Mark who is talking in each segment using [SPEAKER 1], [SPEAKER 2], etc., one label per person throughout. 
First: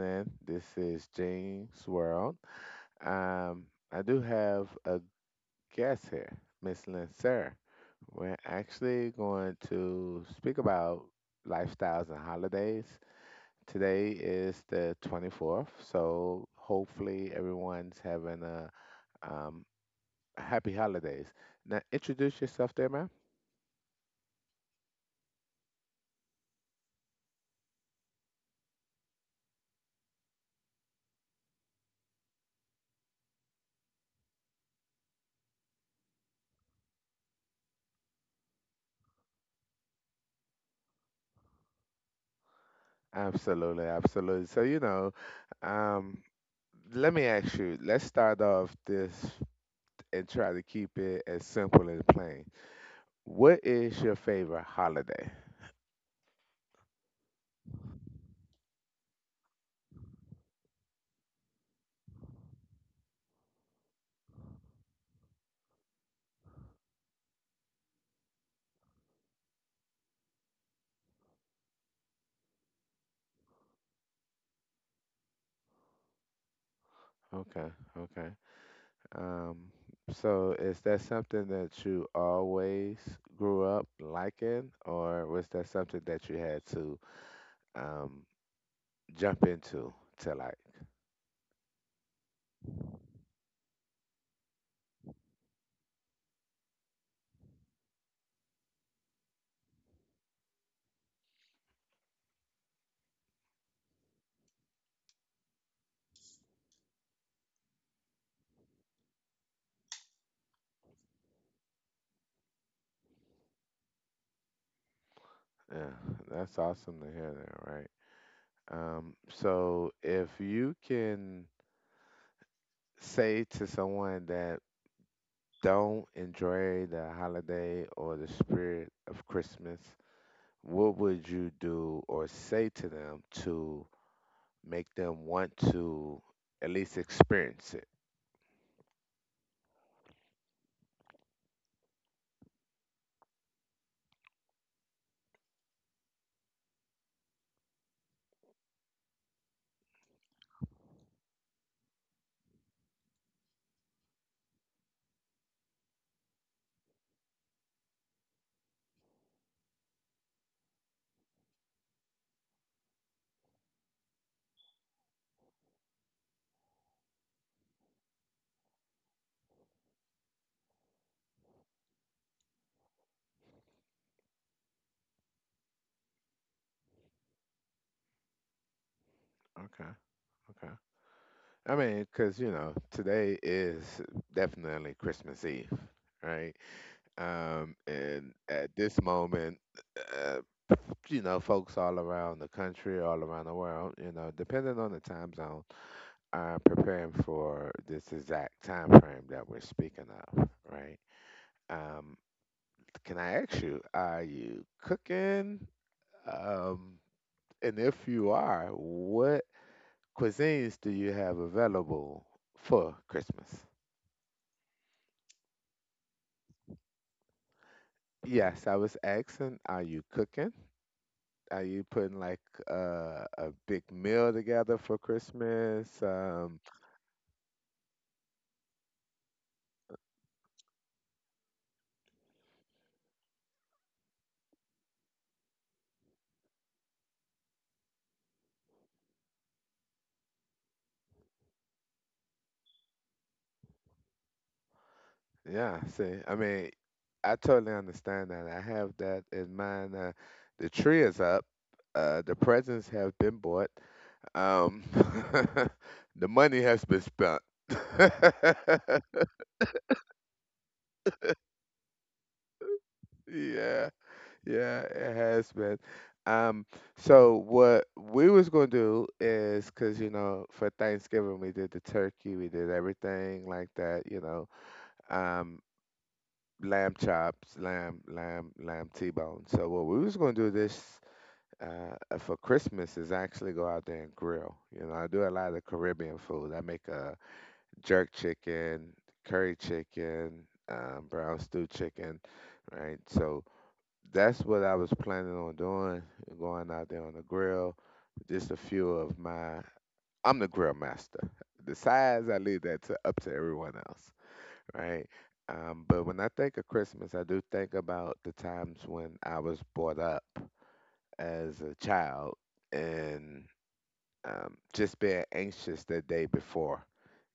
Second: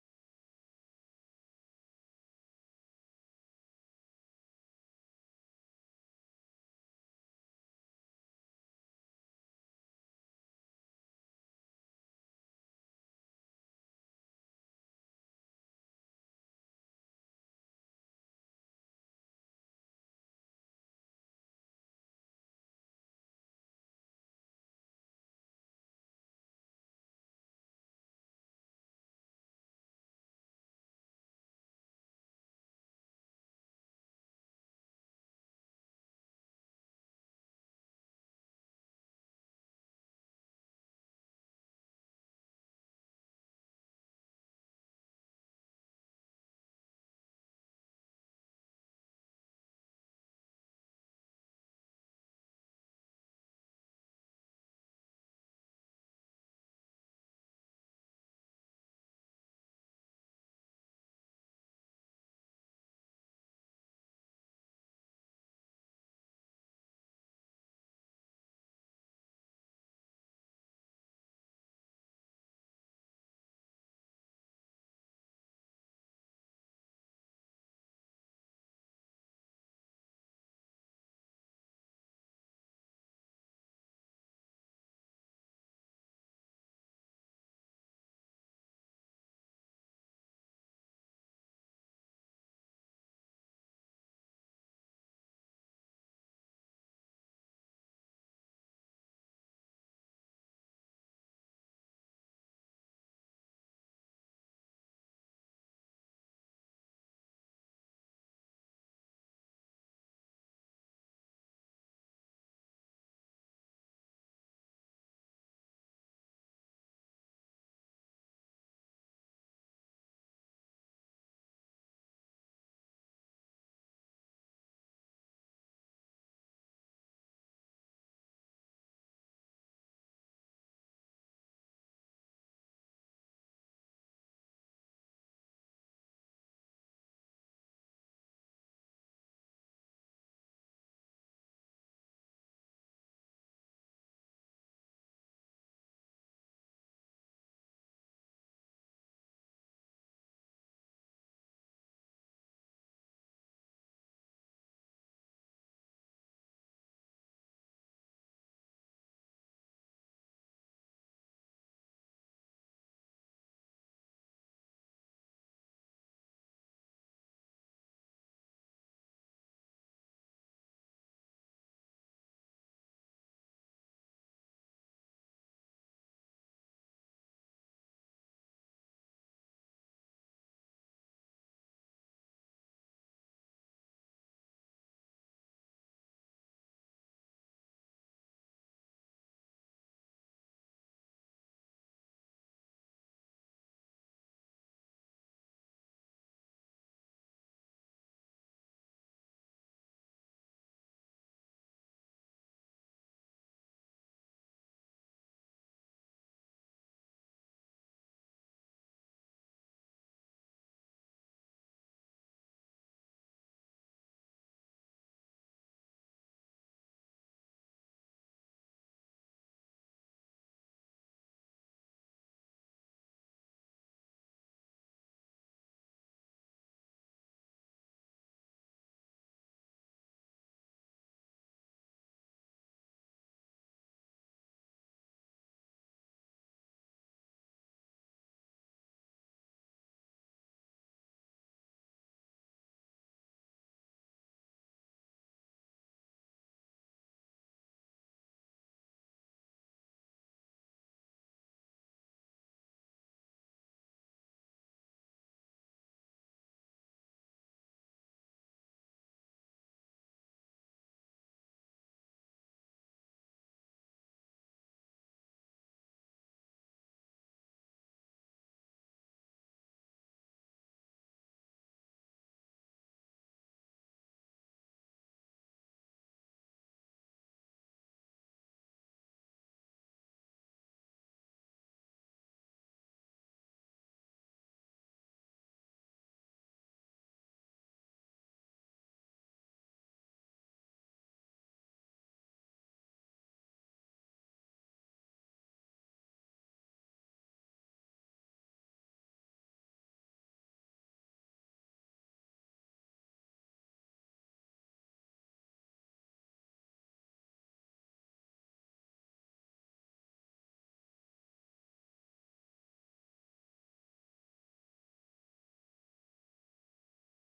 [SPEAKER 1] in. This is James World. Um, I do have a guest here, Miss Lindsay. We're actually going to speak about lifestyles and holidays. Today is the 24th, so hopefully everyone's having a um, happy holidays. Now, introduce yourself there, ma'am. Absolutely, absolutely. So, you know, um, let me ask you, let's start off this and try to keep it as simple and plain. What is your favorite holiday? Okay, okay. Um, so is that something that you always grew up liking, or was that something that you had to um, jump into to like? Yeah, that's awesome to hear that, right? So if you can say to someone that don't enjoy the holiday or the spirit of Christmas, what would you do or say to them to make them want to at least experience it? Okay, okay. I mean, because, you know, today is definitely Christmas Eve, right? And at this moment, uh, you know, folks all around the country, all around the world, you know, depending on the time zone preparing for this exact time frame that we're speaking of, right? Um, can I ask you, are you cooking? Um, and if you are, what cuisines do you have available for Christmas? Yes, I was asking, are you cooking? Are you putting like a big meal together for Christmas? Yeah, see, I mean, I totally understand that. I have that in mind. The tree is up. The presents have been bought. Um, the money has been spent. Yeah, yeah, it has been. Um, so what we was gonna do is, because you know, for Thanksgiving we did the turkey, we did everything like that, you know, um, lamb chops, lamb T-bone. So what we was gonna do this for Christmas is actually go out there and grill. You know, I do a lot of Caribbean food. I make jerk chicken, curry chicken, brown stew chicken, right? So that's what I was planning on doing, going out there on the grill. Just a few of my, I'm the grill master. The size, I leave that to up to everyone else, right? But when I think of Christmas, I do think about the times when I was brought up as a child and just being anxious the day before,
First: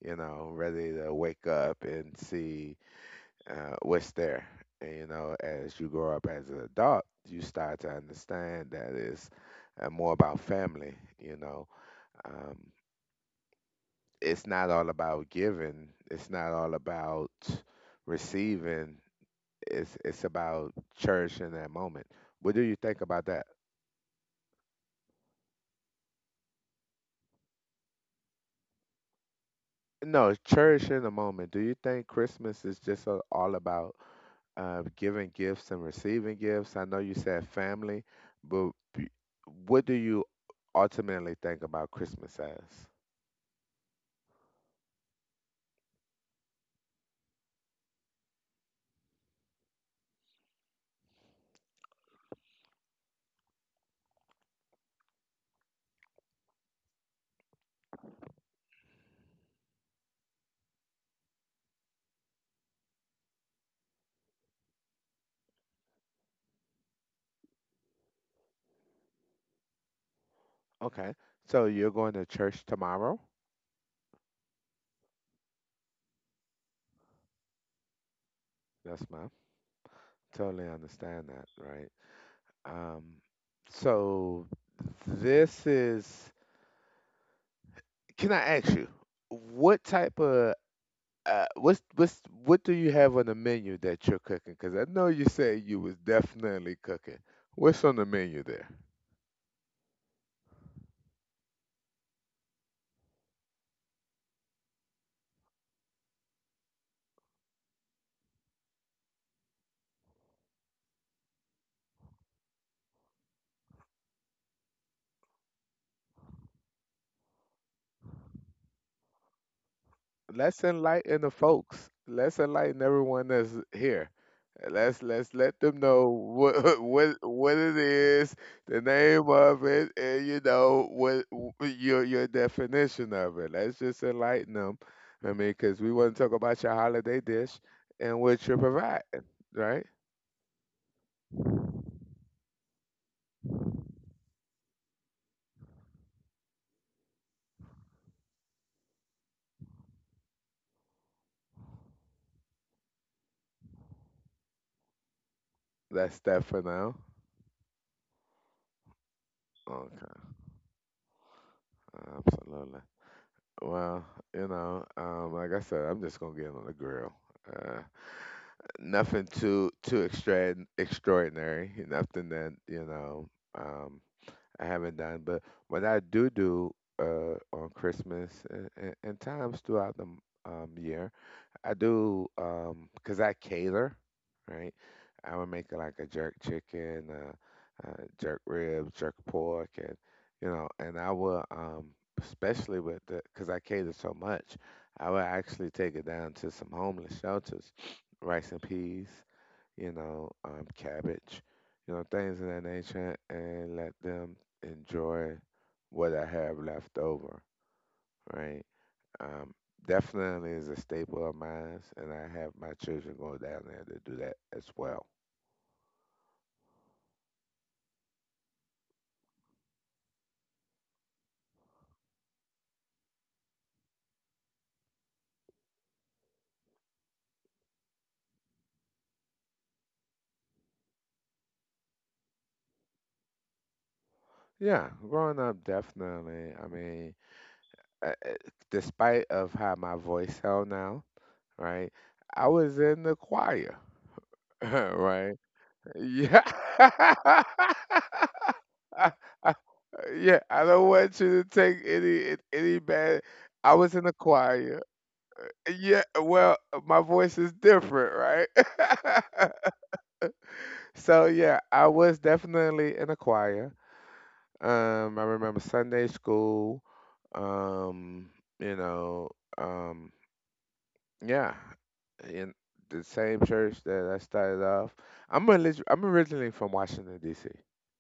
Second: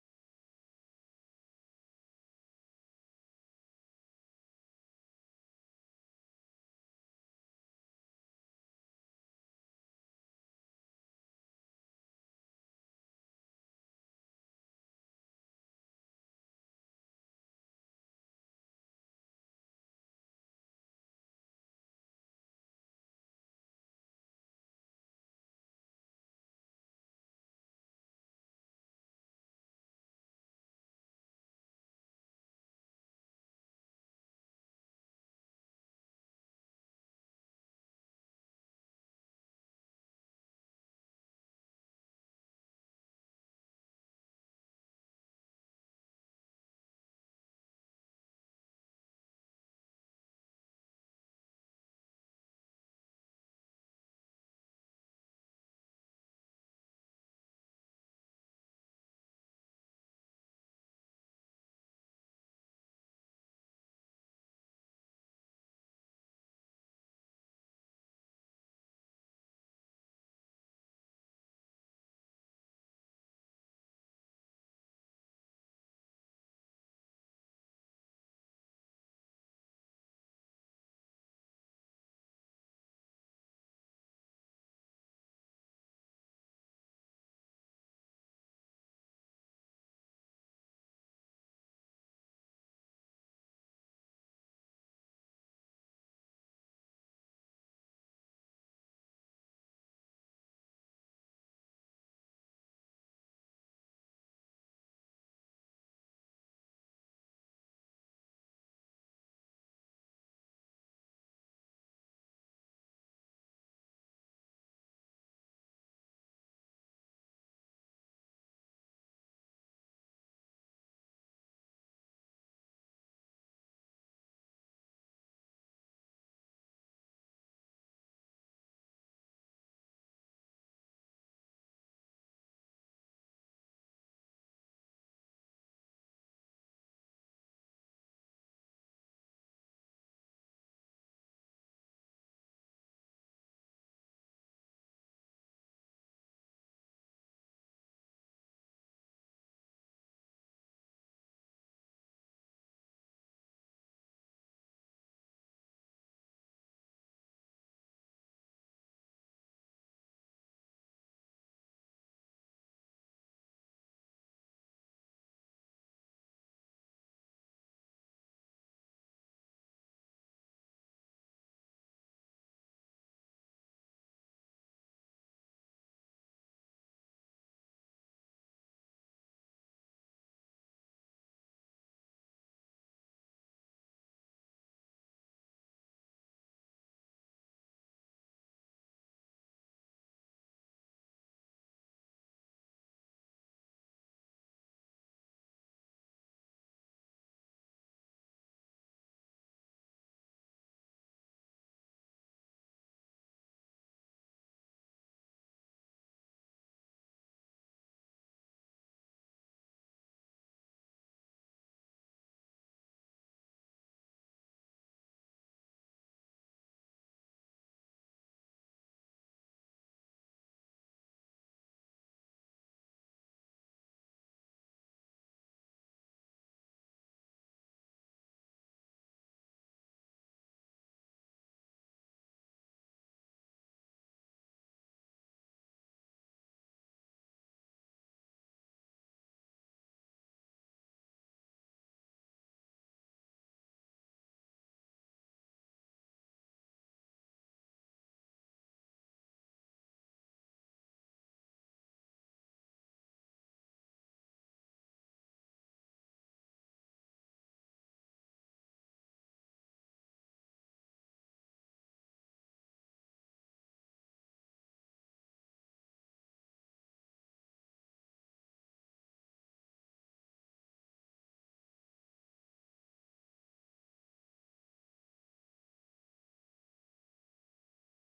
[SPEAKER 1] you know, ready to wake up and see what's there. And, you know, as you grow up as an adult, you start to understand that it's more about family, you know. Um, it's not all about giving, it's not all about receiving, it's about cherishing that moment. What do you think about that? No, cherishing the moment. Do you think Christmas is just all about giving gifts and receiving gifts? I know you said family, but what do you ultimately think about Christmas as? Okay, so you're going to church tomorrow? Yes, ma'am. Totally understand that, right? Um, so this is, can I ask you, what type of what's what do you have on the menu that you're cooking? Cause I know you said you was definitely cooking. What's on the menu there? Let's enlighten the folks. Let's enlighten everyone that's here. Let's let them know what what it is, the name of it, and you know what your definition of it. Let's just enlighten them. I mean, because we want to talk about your holiday dish and what you're providing, right? That's that for now. Okay. Absolutely. Well, you know, like I said, I'm just gonna get on the grill. Uh, Nothing too extra extraordinary. Nothing that you know um, I haven't done. But what I do do on Christmas and times throughout the year I do cause I cater, right? I would make like a jerk chicken, jerk ribs, jerk pork, and you know, and I will, especially with the, because I cater so much, I would actually take it down to some homeless shelters, rice and peas, you know, cabbage, you know, things of that nature, and let them enjoy what I have left over, right? Um, Definitely is a staple of mine, and I have my children go down there to do that as well. Yeah, growing up, definitely. I mean, uh, uh, despite of how my voice sound now, right? I was in the choir, right? Yeah. I- I- yeah, I don't want you to take any bad. I was in the choir. Yeah, well, my voice is different, right? So yeah, I was definitely in a choir. I remember Sunday school. Um, you know, um, yeah, in the same church that I started off. I'm originally from Washington D.C.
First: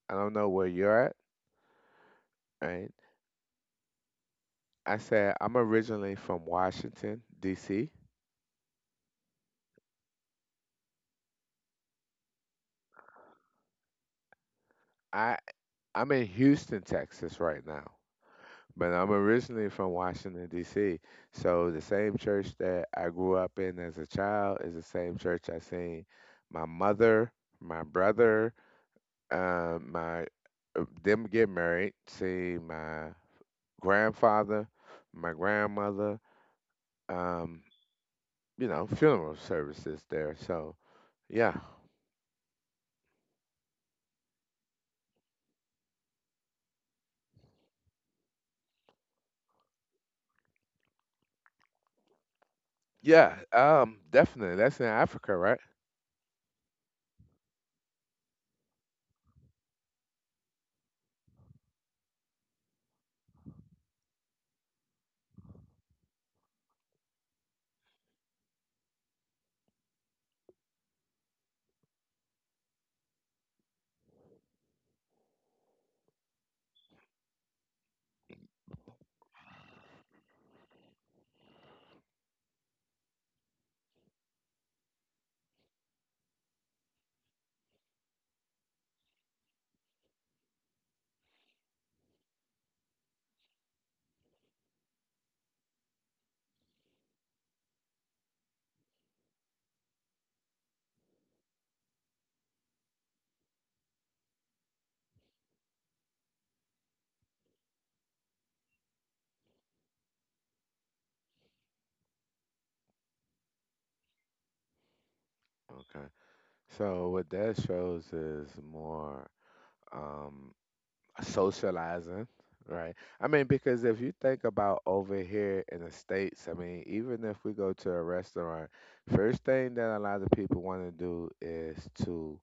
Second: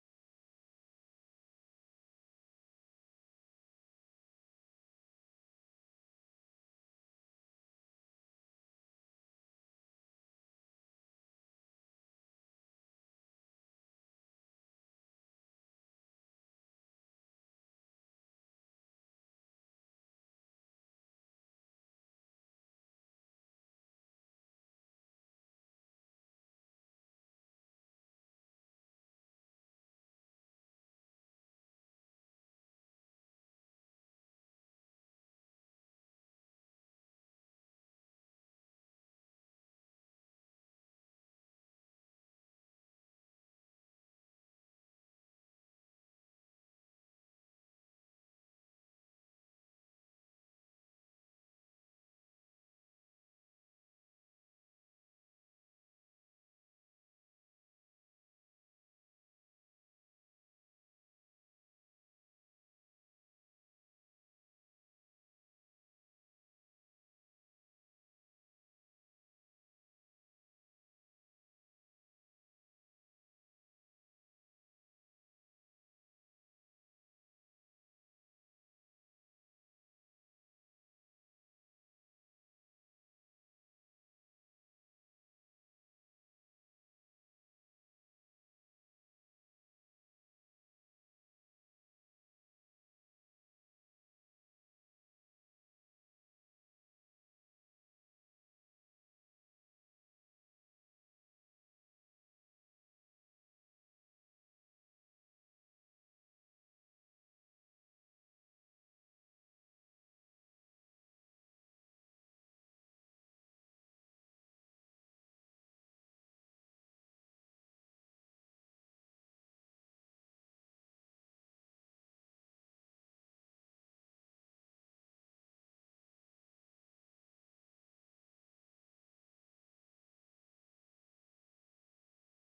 [SPEAKER 1] I don't know where you're at, right? I said I'm originally from Washington D.C. I I'm in Houston, Texas right now. But I'm originally from Washington, D.C. So the same church that I grew up in as a child is the same church I seen my mother, my brother, my them get married, see my grandfather, my grandmother, um, you know, funeral services there. So yeah, yeah, definitely. That's in Africa, right? Okay. So what that shows is more. Um, Socializing, right? I mean, because if you think about over here in the States, I mean, even if we go to a restaurant, first thing that a lot of people want to do is to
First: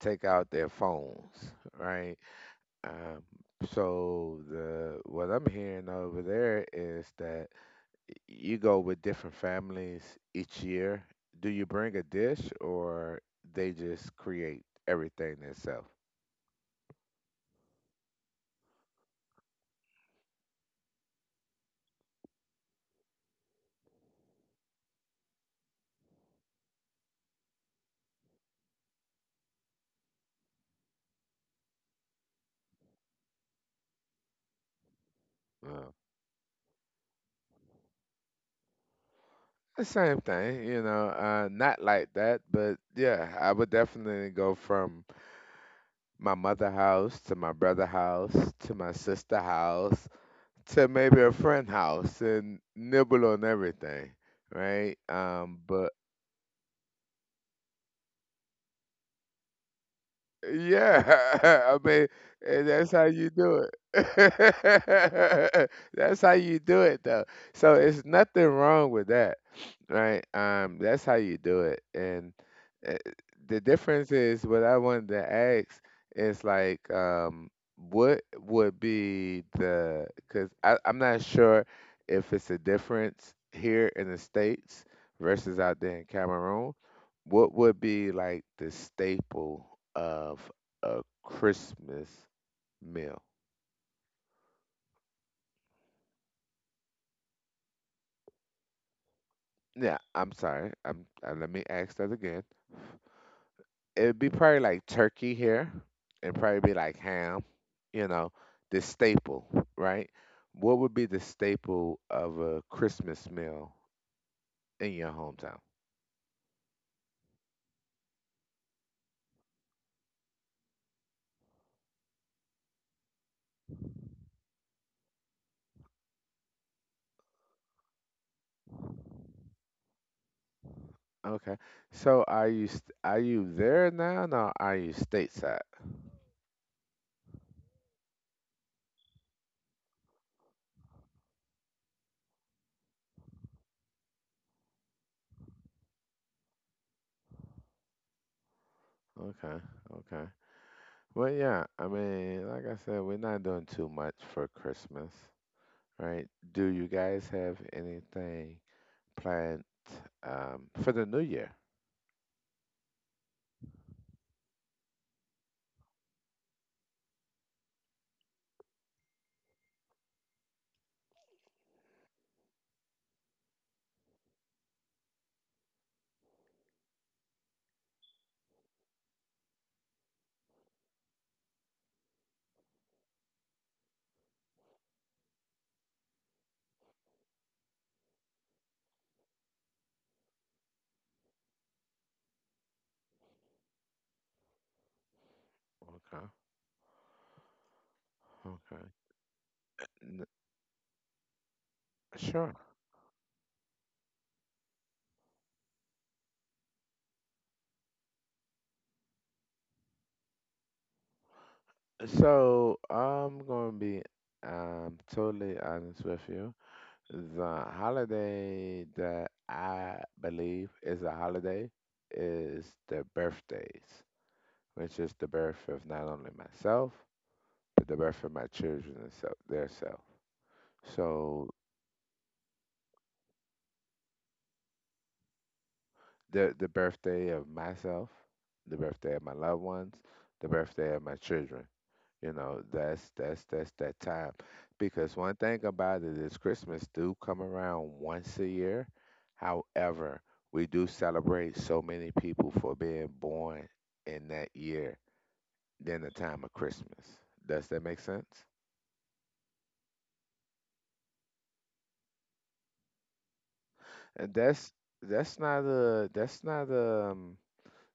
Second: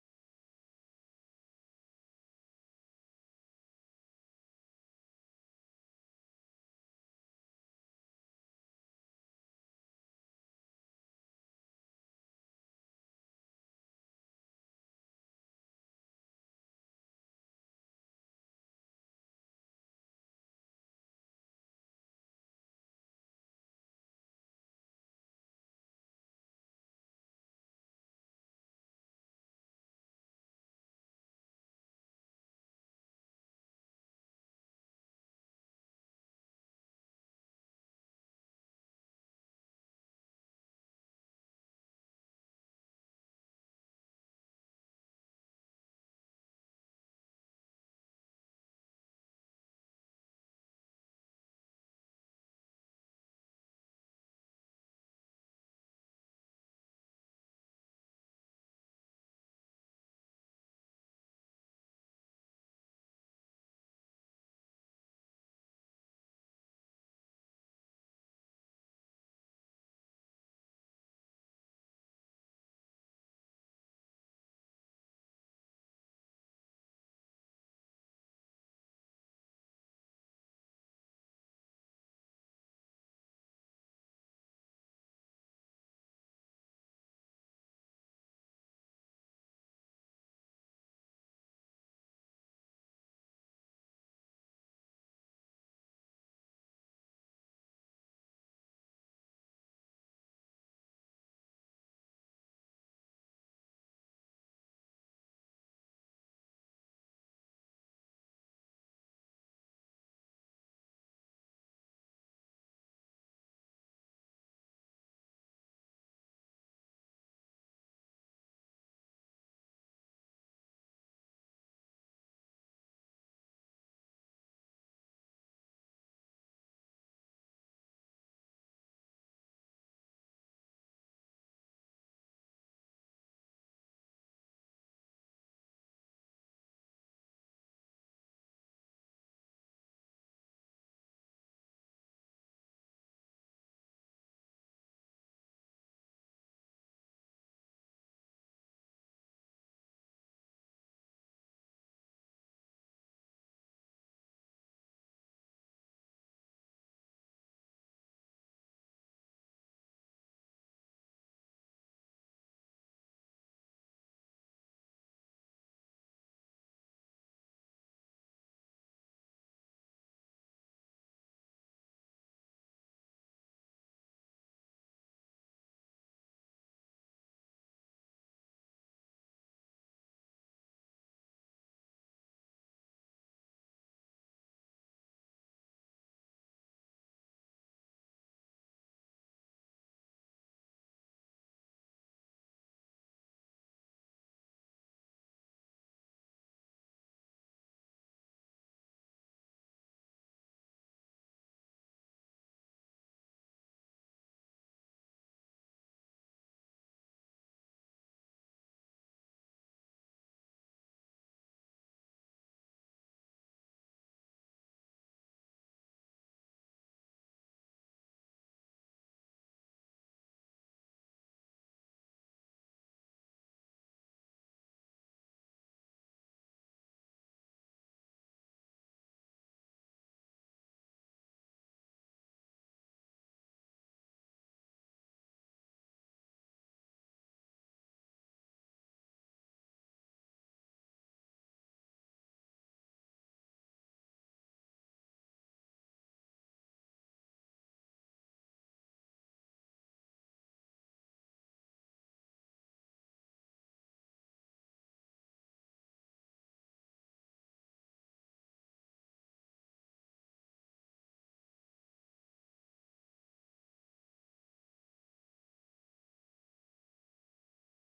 [SPEAKER 1] take out their phones, right? Um, so the what I'm hearing over there is that you go with different families each year. Do you bring a dish or they just create everything themselves? Uh, The same thing, you know, not like that, but yeah, I would definitely go from my mother house to my brother house to my sister house to maybe a friend house and nibble on everything, right? But Yeah, I mean, and that's how you do it. That's how you do it, though. So it's nothing wrong with that, right? That's how you do it. And uh, the difference is what I wanted to ask is like, what would be the? Because I'm not sure if it's a difference here in the States versus out there in Cameroon what would be like the staple of a Christmas meal? Yeah, I'm sorry. I'm let me ask that again. It'd be probably like turkey here, and probably be like ham. You know, the staple, right? What would be the staple of a Christmas meal in your hometown? Okay. So are you there now, or are you stateside? Okay. Okay. Well, yeah, I mean, like I said, we're not doing too much for Christmas, right? Do you guys have anything planned for the new year? Okay, okay. N- sure. So I'm gonna be totally honest with you. The holiday that I believe is a holiday is the birthdays, which is the birth of not only myself, but the birth of my children and so their self. So the birthday of myself, the birthday of my loved ones, the birthday of my children. You know, that's that time. Because one thing about it is Christmas do come around once a year. However, we do celebrate so many people for being born in that year than the time of Christmas. Does that make sense? And that's not a that's not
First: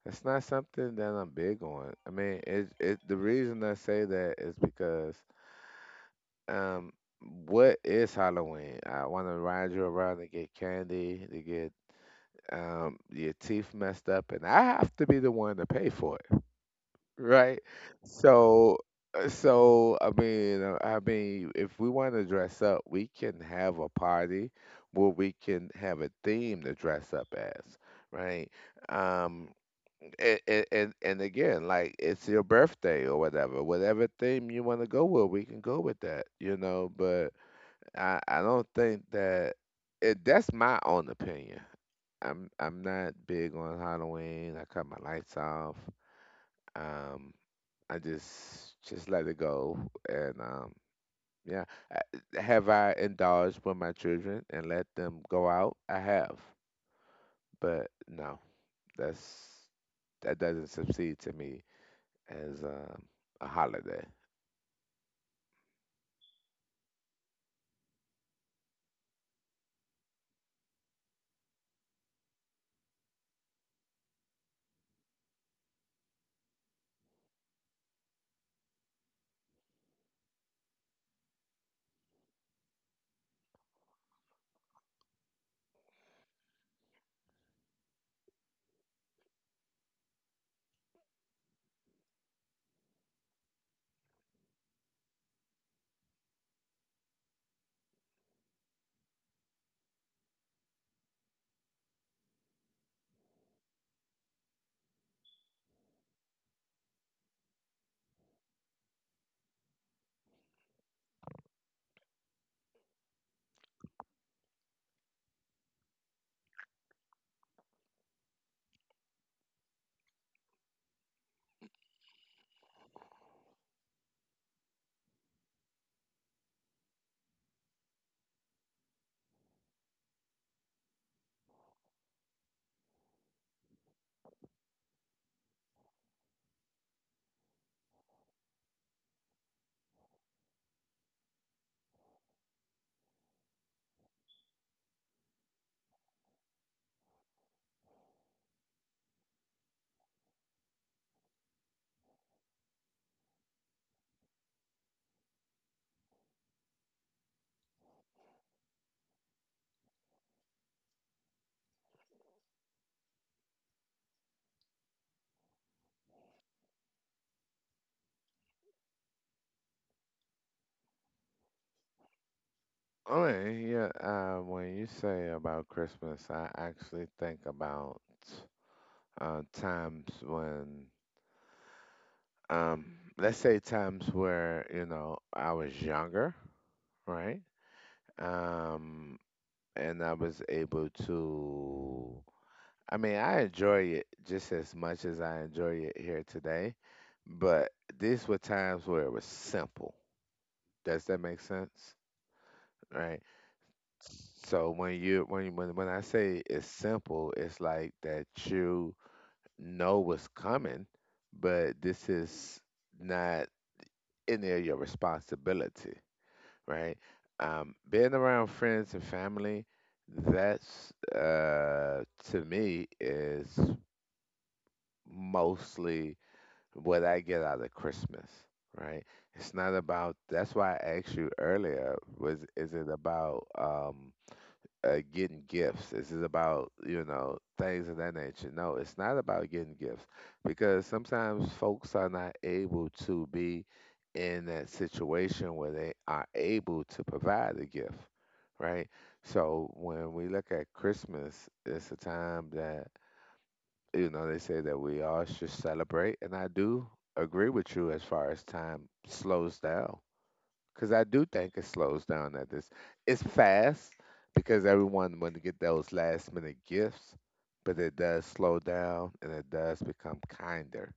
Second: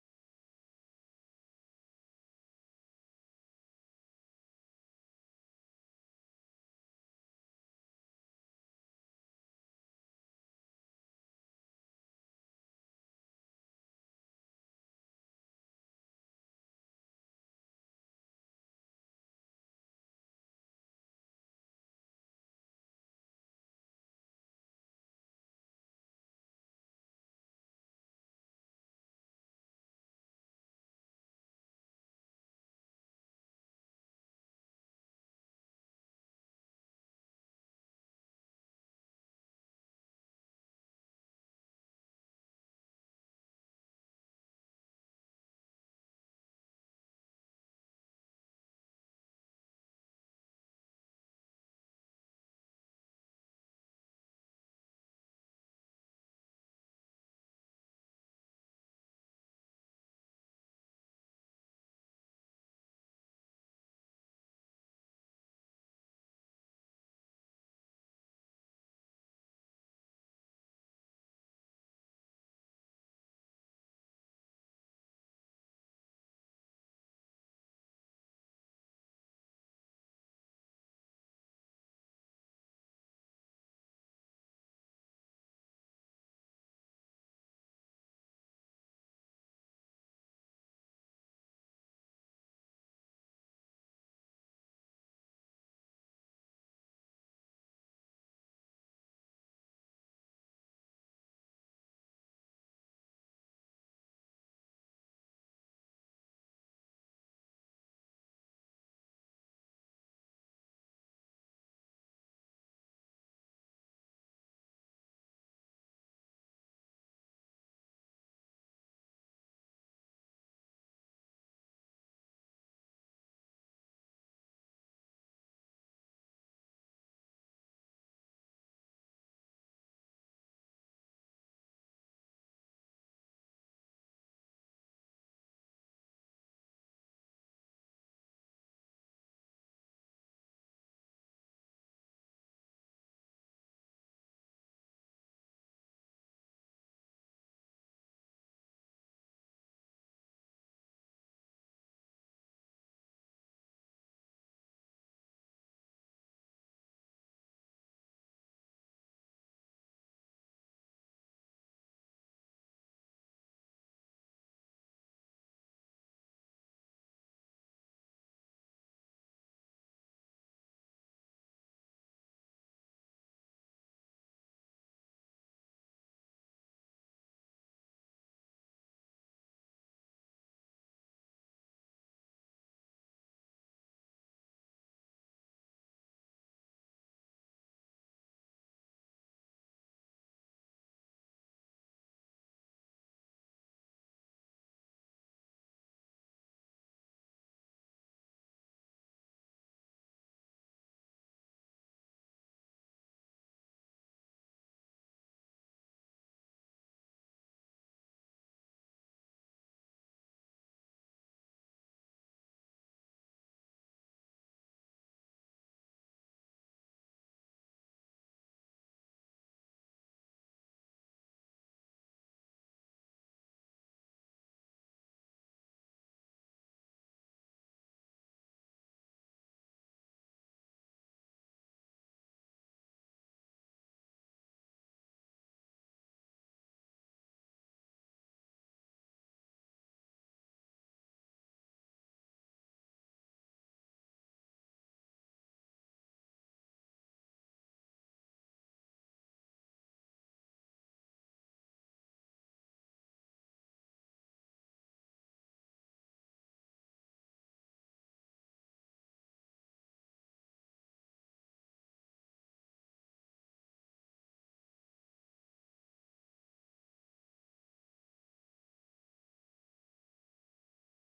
[SPEAKER 1] it's not something that I'm big on. I mean, it the reason I say that is because um what is Halloween? I want to ride you around and get candy, to get your teeth messed up and I have to be the one to pay for it, right? So I mean, if we want to dress up, we can have a party where we can have a theme to dress up as, right? Um and again, like it's your birthday or whatever, whatever theme you want to go with, we can go with that, you know. But I don't think that it, that's my own opinion. I'm not big on Halloween. I cut my lights off. Um, I just let it go. And yeah, I, have I indulged with my children and let them go out? I have, but no, that's that doesn't succeed to me as a holiday. All right, yeah. When you say about Christmas, I actually think about times when, um, let's say times where, you know, I was younger, right? Um, and I was able to, I mean, I enjoy it just as much as I enjoy it here today, but these were times where it was simple. Does that make sense? Right? So when you when I say it's simple, it's like that you know what's coming, but this is not any of your responsibility, right? Being around friends and family, that's to me is mostly what I get out of Christmas, right? It's not about. That's why I asked you earlier. Was is it about? Getting gifts. This is about, things of that nature. No, it's not about getting gifts because sometimes folks are not able to be in that situation where they are able to provide a gift, right? So when we look at Christmas, it's a time that, they say that we all should celebrate. And I do agree with you as far as time slows down because I do think it slows down at this. It's fast because everyone want to get those last minute gifts, but it does slow down and it does become kinder.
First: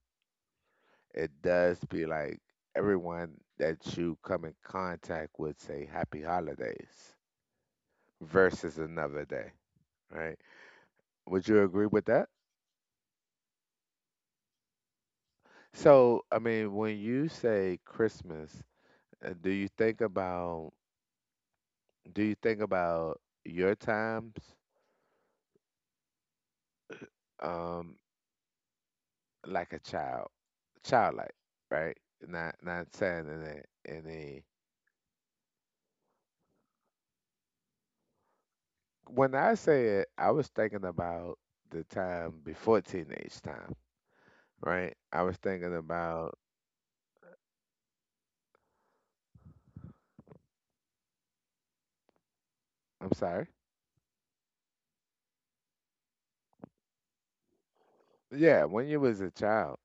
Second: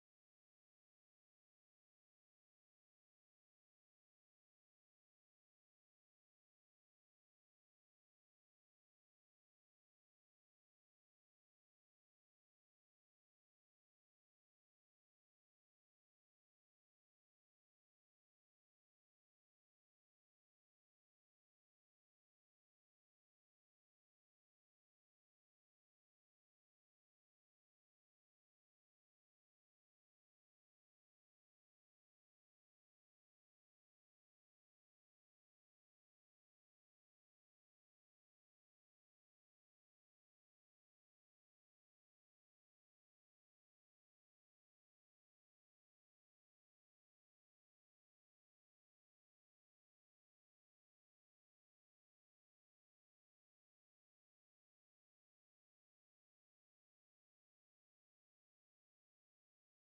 [SPEAKER 1] It does be like everyone that you come in contact with say happy holidays versus another day, right? Would you agree with that? So, I mean, when you say Christmas, do you think about do you think about your times? Um, like a child, childlike, right? Not saying in a. When I say it, I was thinking about the time before teenage time, right? I was thinking about. I'm sorry. Yeah, when you was a child,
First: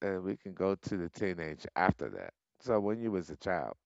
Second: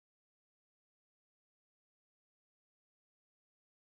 [SPEAKER 1] and we can go to the teenage after that. So when you was a child,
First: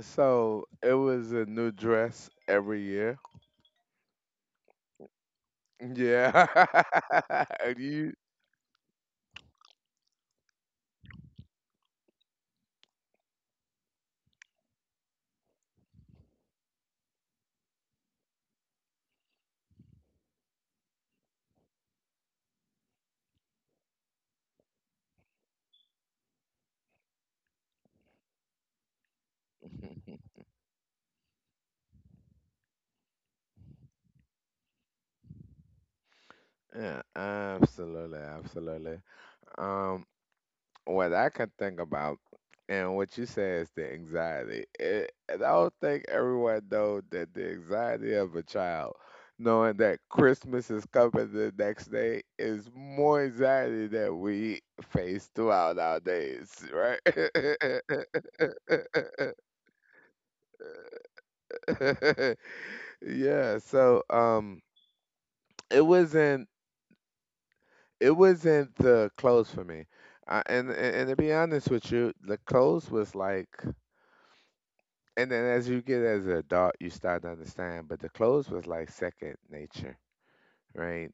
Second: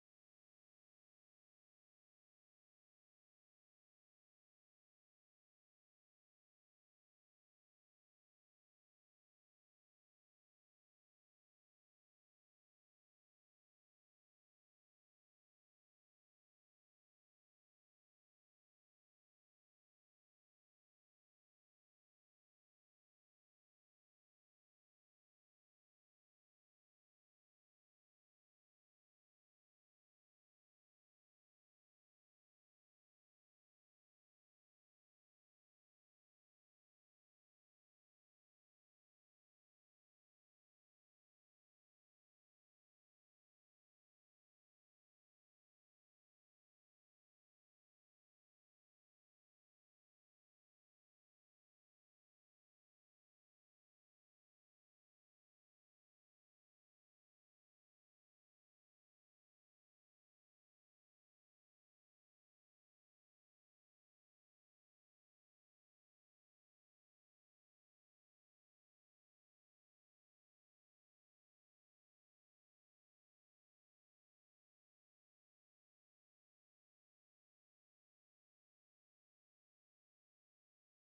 [SPEAKER 1] so it was a new dress every year. Yeah, you. Yeah, absolutely, absolutely. Um, what I can think about and what you say is the anxiety. It, and I don't think everyone knows that the anxiety of a child knowing that Christmas is coming the next day is more anxiety that we face throughout our days, right? Yeah, so it wasn't it wasn't the clothes for me. I, and to be honest with you, the clothes was like. And then as you get as an adult, you start to understand. But the clothes was like second nature, right?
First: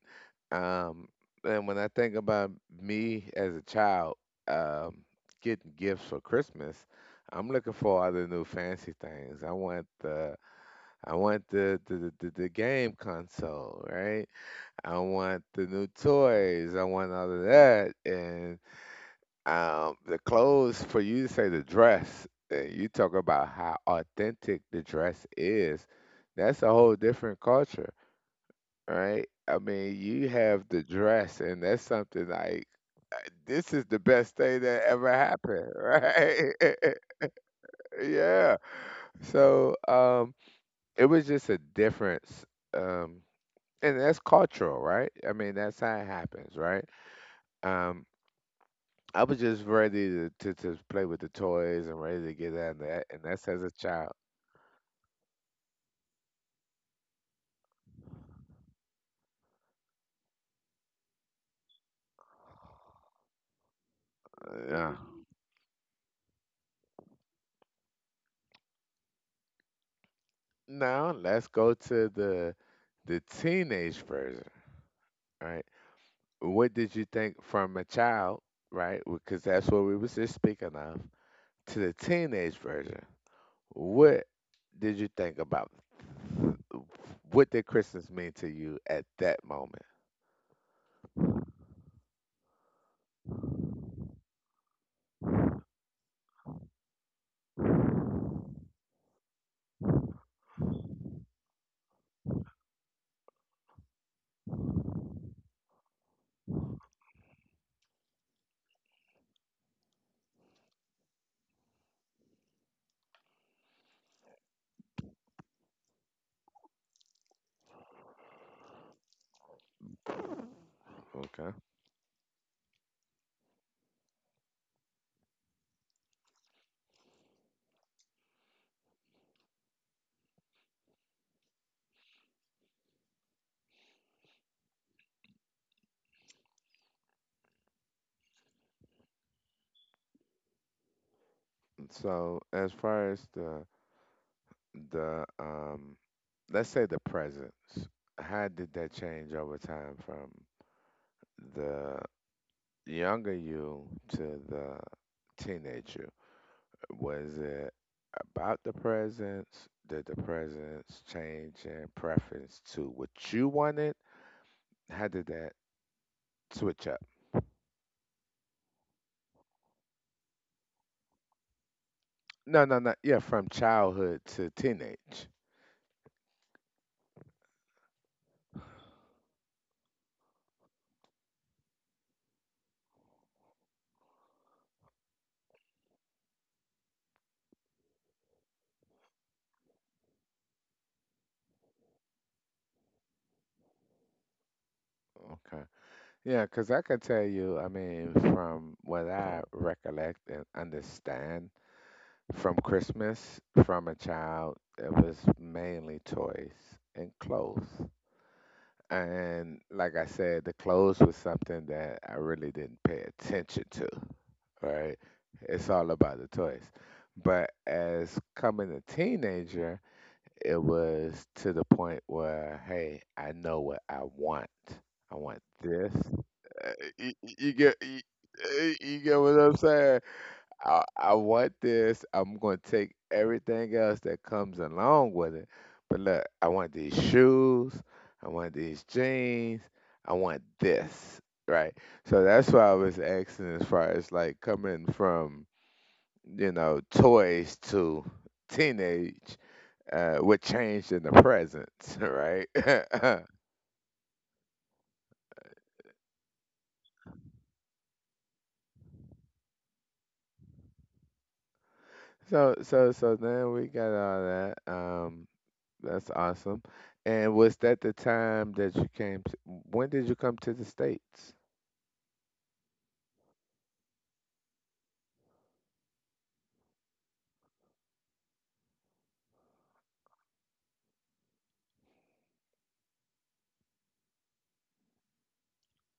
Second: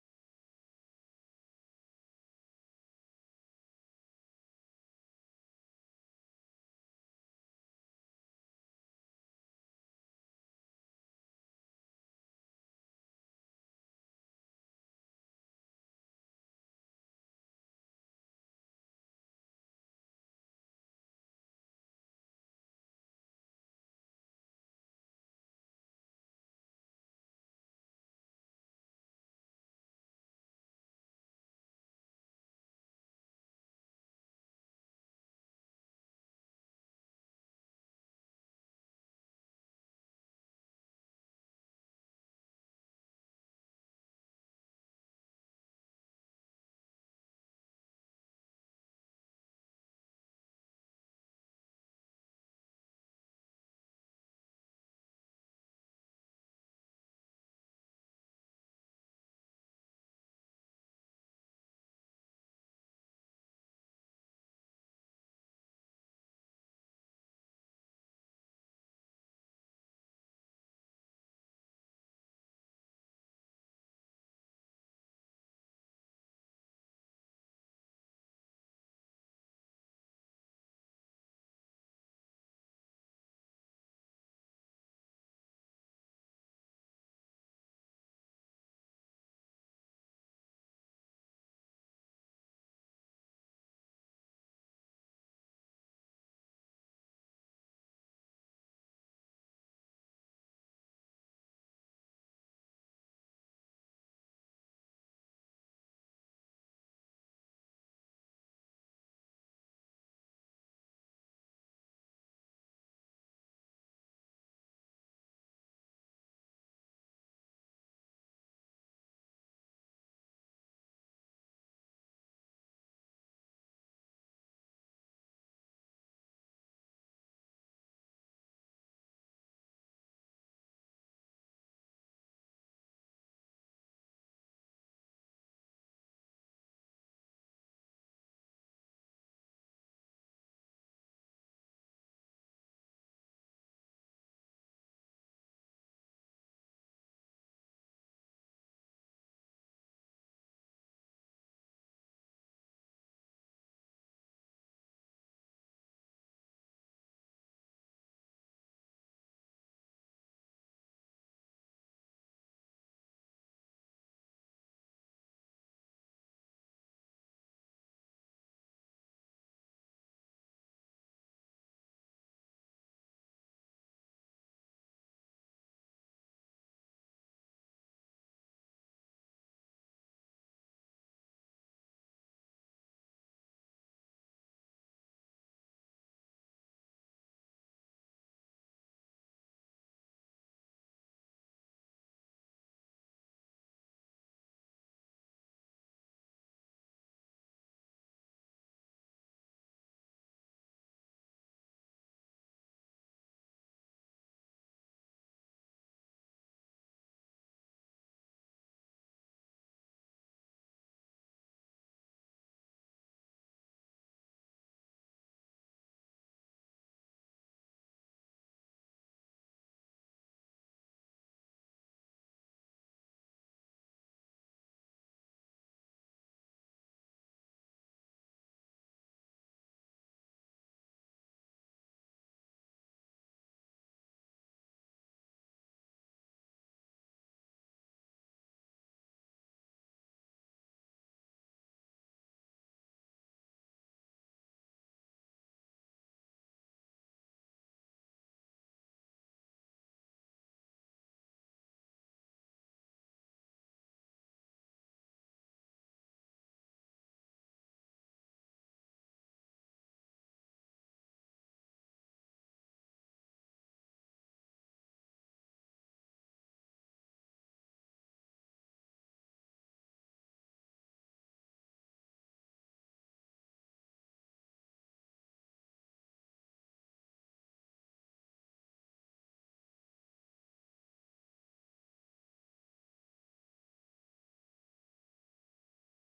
[SPEAKER 1] Um, and when I think about me as a child, um, getting gifts for Christmas, I'm looking for other new fancy things. I want the game console, right? I want the new toys. I want all of that. And the clothes for you to say the dress, and you talk about how authentic the dress is. That's a whole different culture, right? I mean, you have the dress, and that's something like uh, this is the best thing that ever happened, right? Yeah. So it was just a difference, um, and that's cultural, right? I mean, that's how it happens, right? Um, I was just ready to, play with the toys and ready to get out of that, and that's as a child. Yeah. Now let's go to the teenage version, right? What did you think from a child, right? Because that's what we was just speaking of. To the teenage version, what did you think about? What did Christmas mean to you at that moment? Okay. So as far as the let's say the presence, how did that change over time from the younger you to the teenage you? Was it about the presence? Did the presence change in preference to what you wanted? How did that switch up? No, yeah, from childhood to teenage. Okay. Yeah, because I can tell you, I mean, from what I recollect and understand. From Christmas, from a child, it was mainly toys and clothes. And like I said, the clothes was something that I really didn't pay attention to, right? It's all about the toys. But as coming a teenager, it was to the point where, hey, I know what I want. I want this. Uh, you, you get you, you get what I'm saying? I want this. I'm gonna take everything else that comes along with it. But look, I want these shoes. I want these jeans. I want this, right? So that's why I was asking as far as like coming from, toys to teenage, what changed in the present, right? So then we got all that. That's awesome. And was that the time that you came to, when did you come to the States?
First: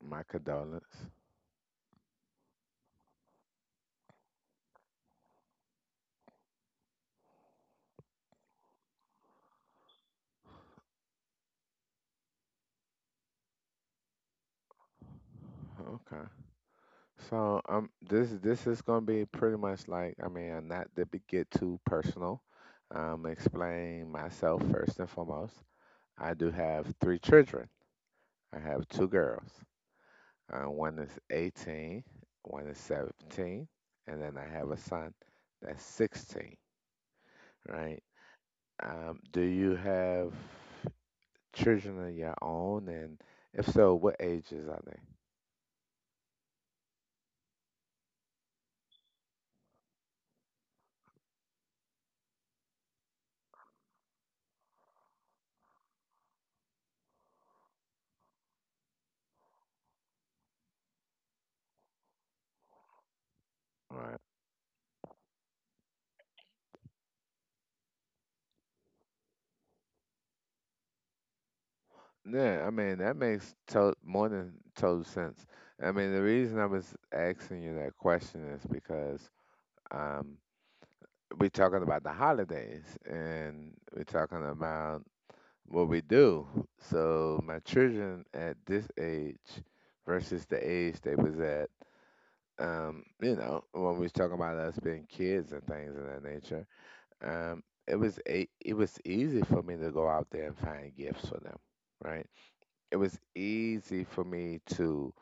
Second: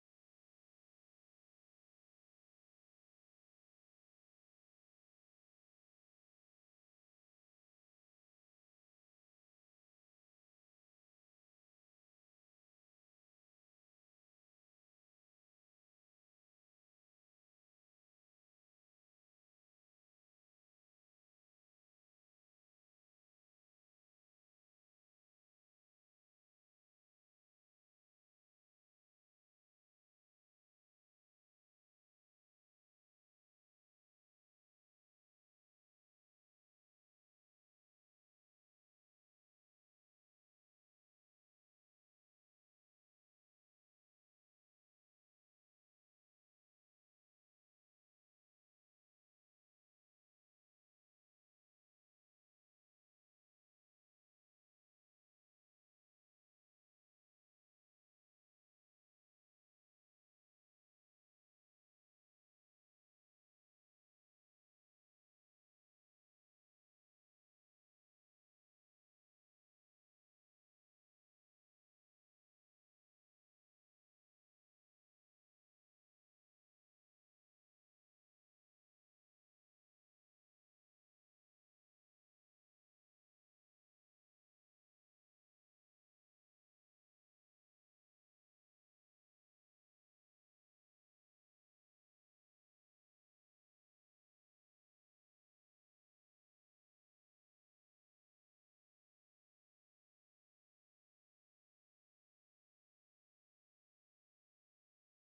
[SPEAKER 1] My condolence. Okay. So this is gonna be pretty much like, I mean, not to be, get too personal. Explain myself first and foremost. I do have three children. I have two girls. One is 18, one is 17, and then I have a son that's 16, right? Do you have children of your own? And if so, what ages are they? Right. Yeah, I mean, that makes to more than total sense. I mean, the reason I was asking you that question is because um, we're talking about the holidays and we're talking about what we do. So my children at this age versus the age they was at, you know, when we was talking about us being kids and things of that nature. It was a, it was easy for me to go out there and find gifts for them, right? It was easy for me to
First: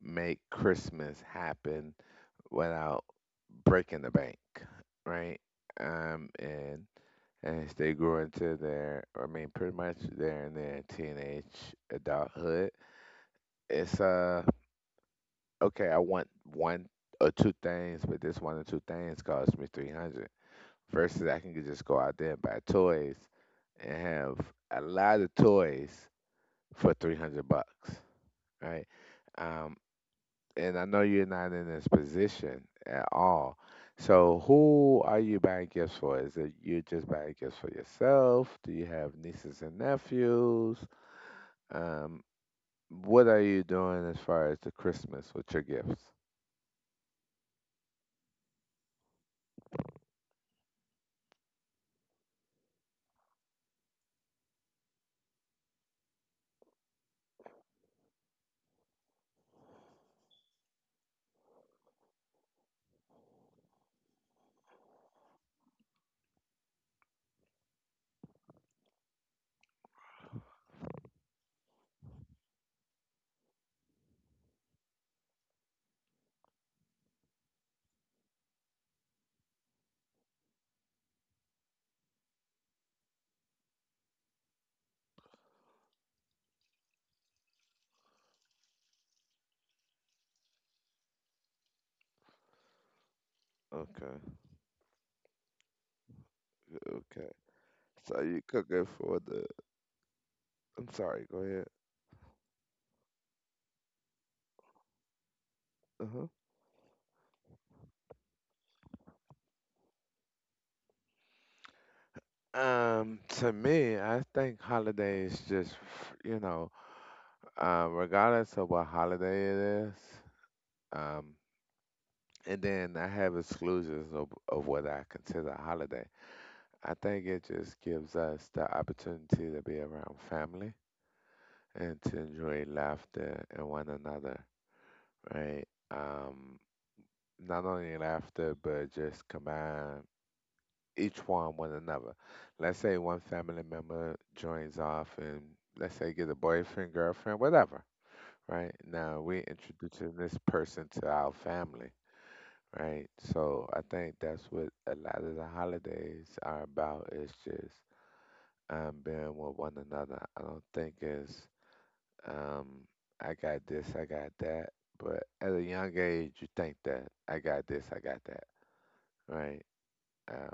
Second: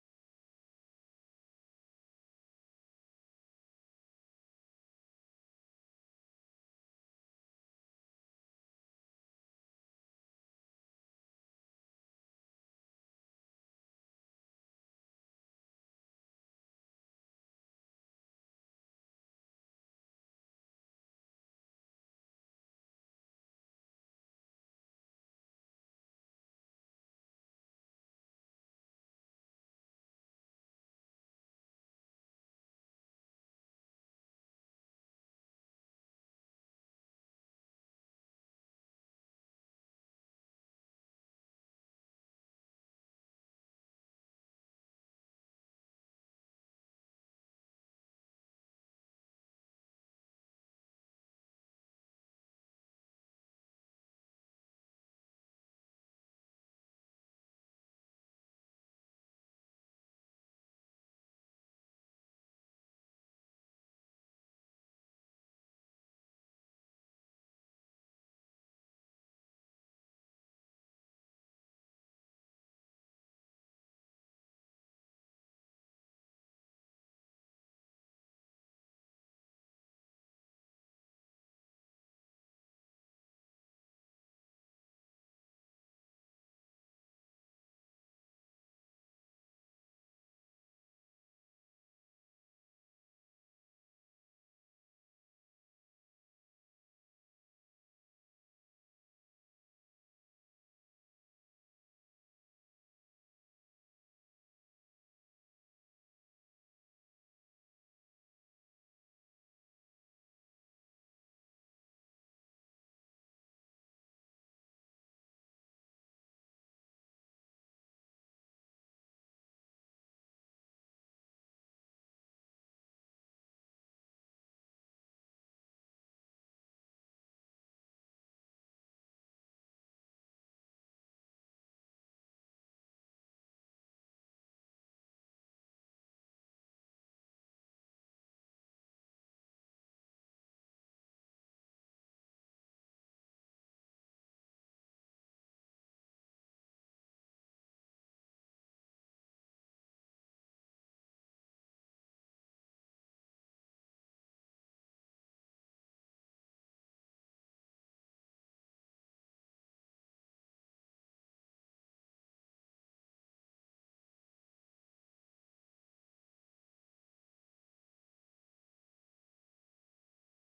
[SPEAKER 1] make Christmas happen without breaking the bank, right? And as they grow into their, I mean, pretty much they're in their teenage adulthood. It's okay. I want one or two things, but this one or two things cost me 300. Versus I can just go out there and buy toys and have a lot of toys for 300 bucks, right? Um, and I know you're not in this position at all. So who are you buying gifts for? Is it you just buying gifts for yourself? Do you have nieces and nephews? Um, what are you doing as far as the Christmas with your gifts? Okay, okay. So you cooking for the? I'm sorry. Go ahead. To me, I think holidays just, you know, regardless of what holiday it is, um, and then I have exclusions of what I consider a holiday. I think it just gives us the opportunity to be around family and to enjoy laughter and one another, right? Not only laughter, but just command. Each one with another. Let's say one family member joins off and let's say get a boyfriend, girlfriend, whatever, right? Now we're introducing this person to our family, right? So I think that's what a lot of the holidays are about is just being with one another. I don't think it's um, I got this, I got that. But at a young age, you think that I got this, I got that, right? Um,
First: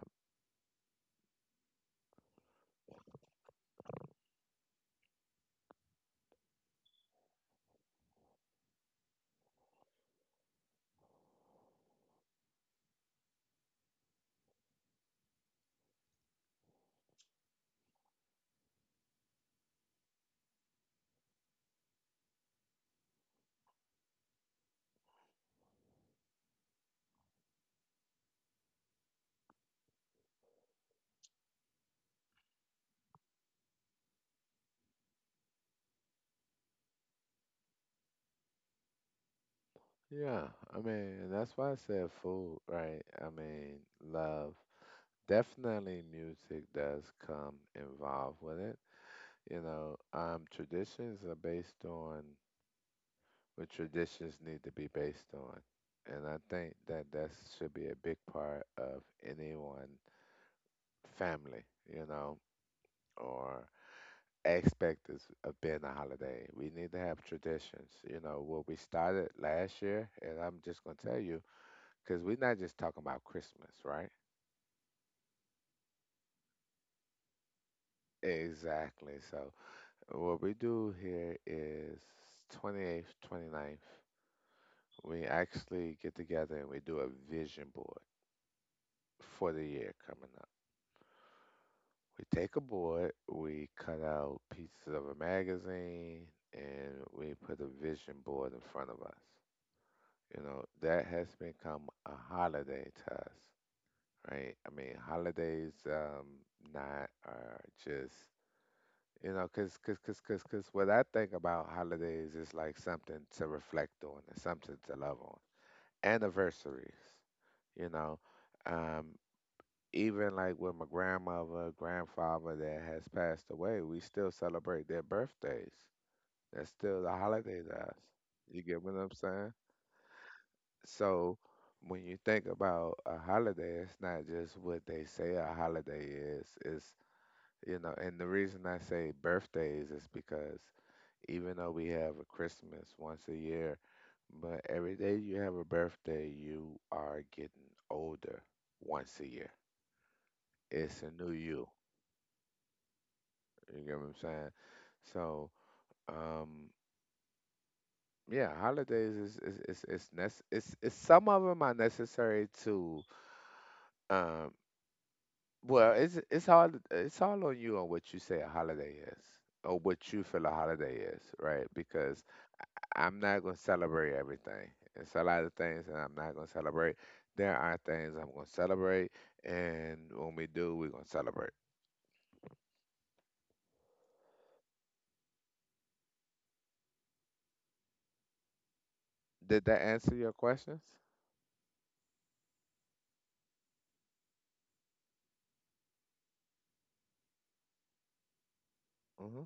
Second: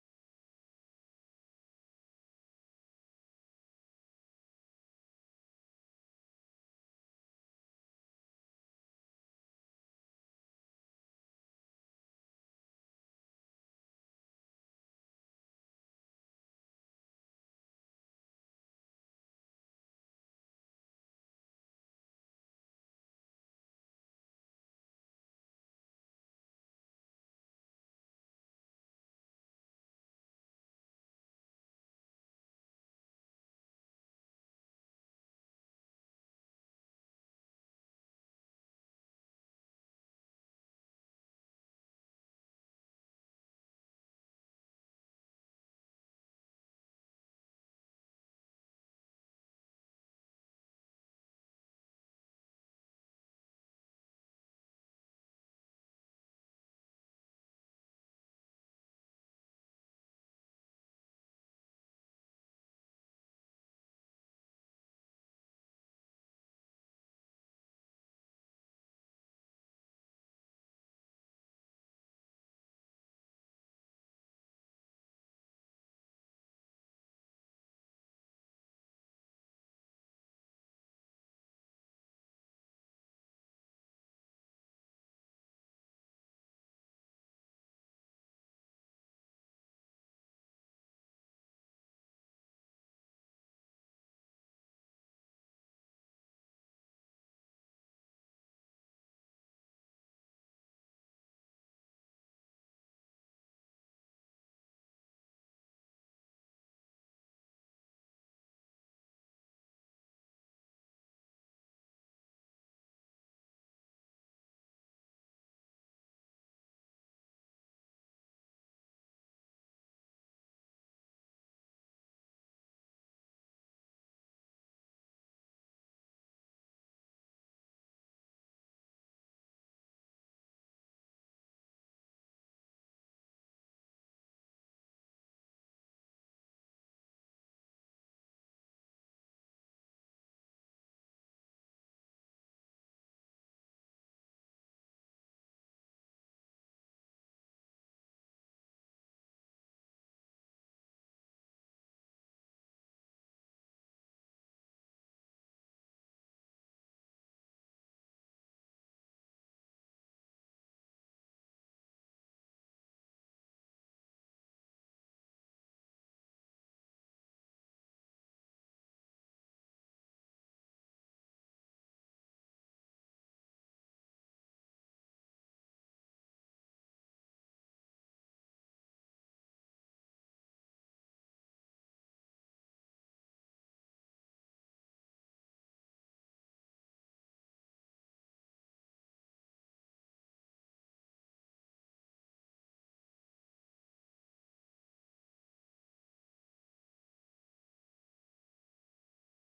[SPEAKER 1] Yeah, I mean, that's why I said food, right? I mean, love. Definitely music does come involved with it. You know, traditions are based on what traditions need to be based on. And I think that that should be a big part of anyone family, you know, or expectance of being a holiday. We need to have traditions. You know, what we started last year, and I'm just going to tell you, because we're not just talking about Christmas, right? Exactly. So what we do here is 28th, 29th, we actually get together and we do a vision board for the year coming up. We take a board, we cut out pieces of a magazine, and we put a vision board in front of us. You know, that has become a holiday to us, right? I mean, holidays not are just. You know, cause what I think about holidays is like something to reflect on and something to love on. Anniversaries, you know, um, even like with my grandmother, grandfather that has passed away, we still celebrate their birthdays. That's still a holiday to us. You get what I'm saying? So when you think about a holiday, it's not just what they say a holiday is. It's, you know, and the reason I say birthdays is because even though we have a Christmas once a year, but every day you have a birthday, you are getting older once a year. It's a new you. You get what I'm saying? So, um, yeah, holidays is some of them are necessary to um well, it's it's all on you on what you say a holiday is or what you feel a holiday is, right? Because I'm not gonna celebrate everything. It's a lot of things that I'm not gonna celebrate. There are things I'm gonna celebrate, and when we do, we're gonna celebrate. Did that answer your questions? Hmm.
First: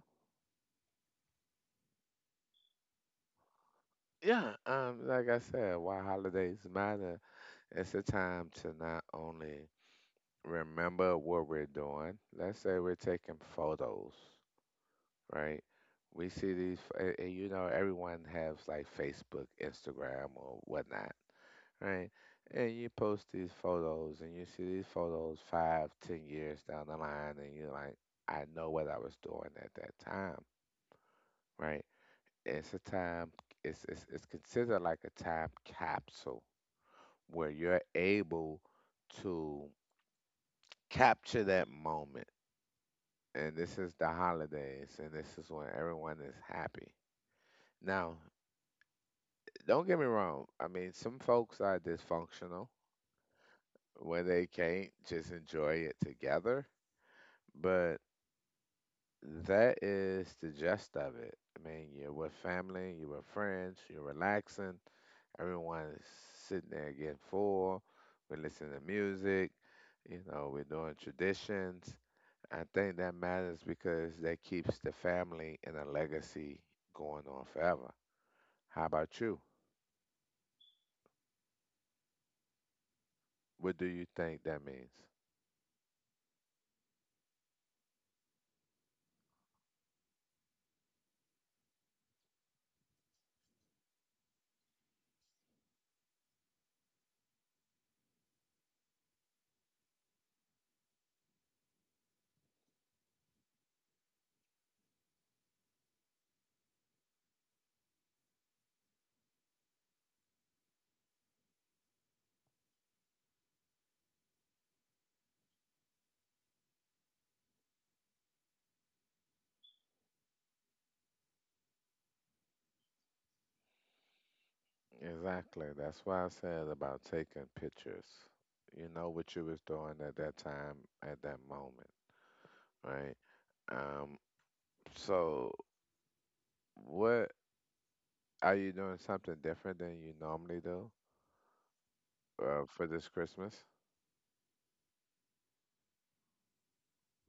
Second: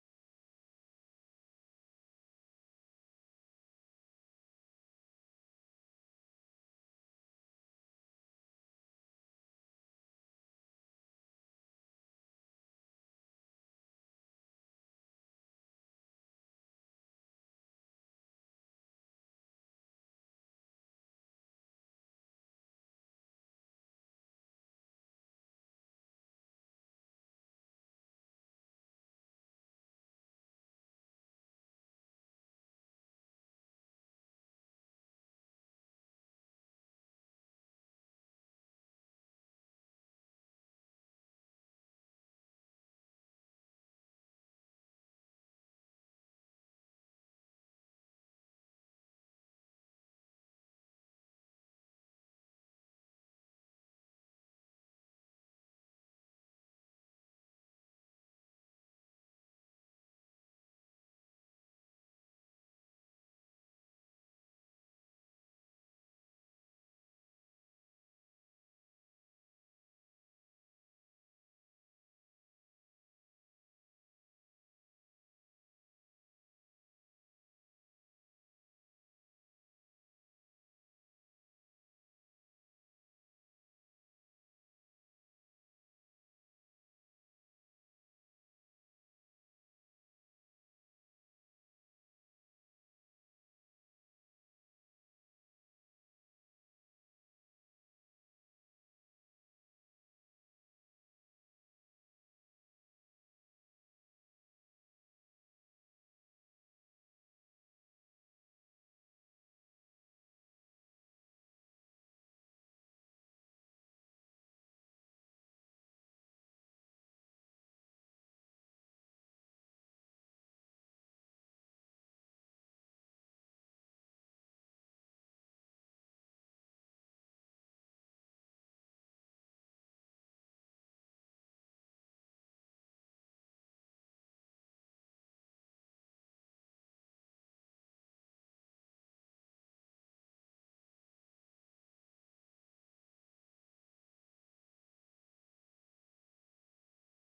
[SPEAKER 1] Yeah. Like I said, why holidays matter. It's a time to not only remember what we're doing. Let's say we're taking photos, right? We see these, and you know, everyone has like Facebook, Instagram, or whatnot. Right. And you post these photos and you see these photos five, 10 years down the line and you're like, I know what I was doing at that time, right? It's a time it's considered like a time capsule where you're able to capture that moment. And this is the holidays, and this is when everyone is happy. Now, don't get me wrong, I mean, some folks are dysfunctional where they can't just enjoy it together, but that is the gist of it. I mean, you're with family, you're with friends, you're relaxing. Everyone's sitting there getting full. We're listening to music. You know, we're doing traditions. I think that matters because that keeps the family and the legacy going on forever. How about you? What do you think that means? Exactly. That's why I said about taking pictures. You know what you was doing at that time, at that moment, right? Um, So, what, are you doing something different than you normally do, for this Christmas?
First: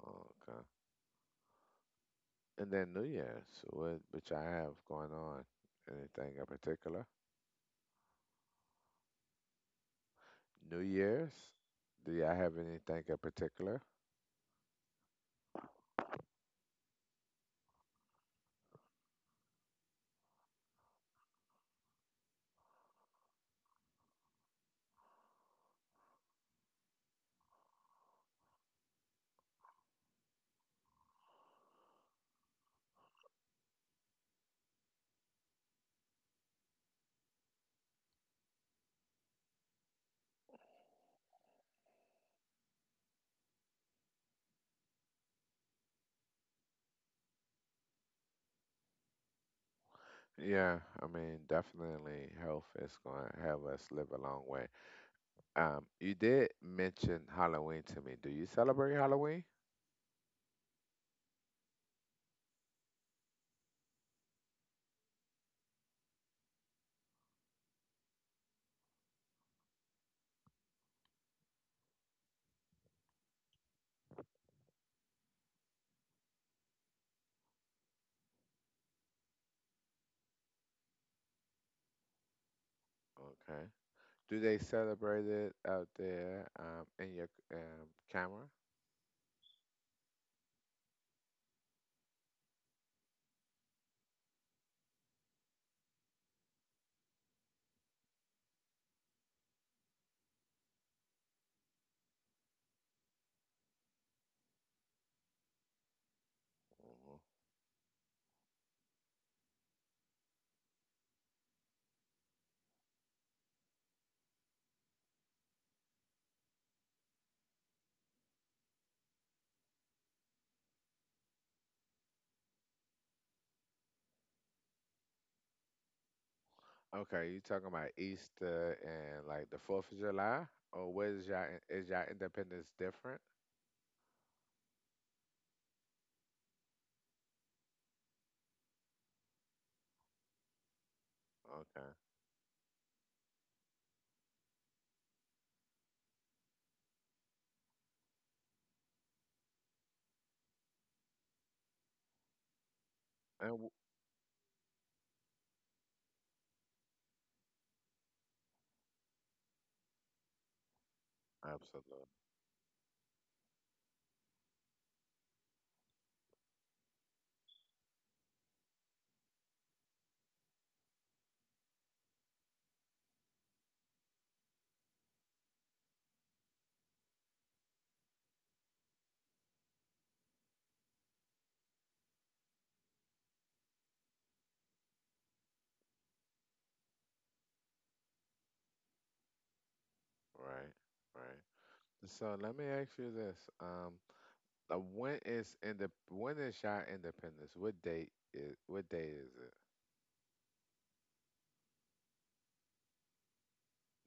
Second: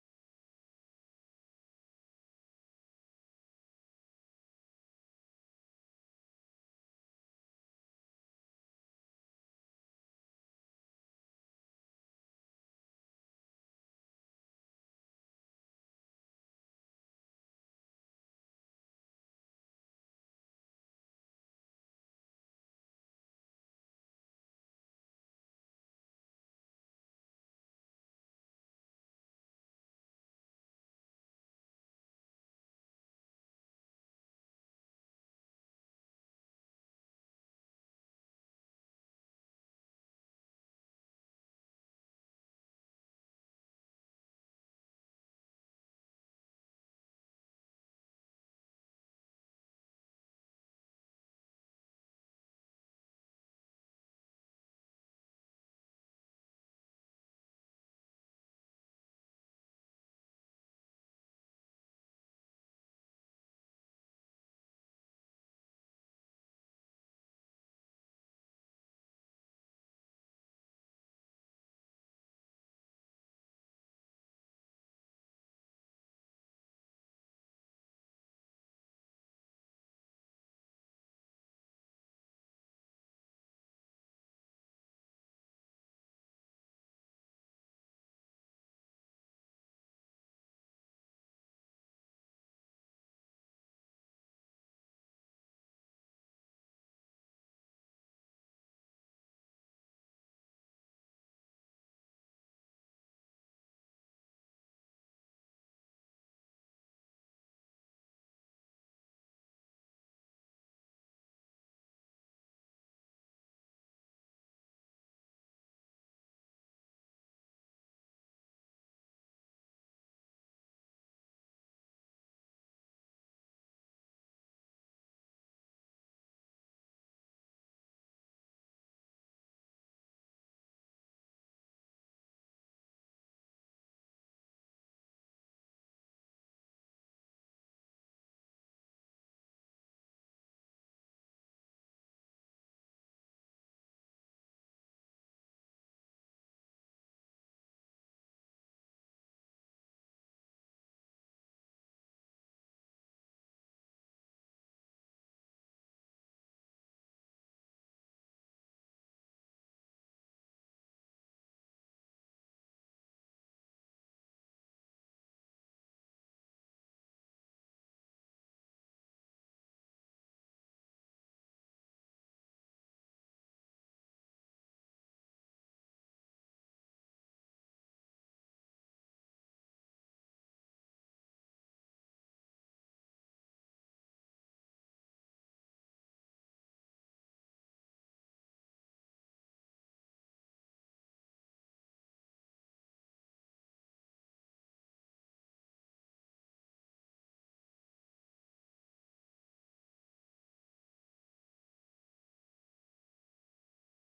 [SPEAKER 1] Oh, okay. And then New Year's, what, which I have going on? Anything in particular? New Year's? Do y'all have anything in particular? Yeah, I mean, definitely health is going to have us live a long way. You did mention Halloween to me. Do you celebrate Halloween? Okay. Do they celebrate it out there, in your camera? Okay, you talking about Easter and like the Fourth of July, or where's y'all is y'all independence different? Okay, and w- absolutely, right, right. So let me ask you this: when is y'all independence? What day is it?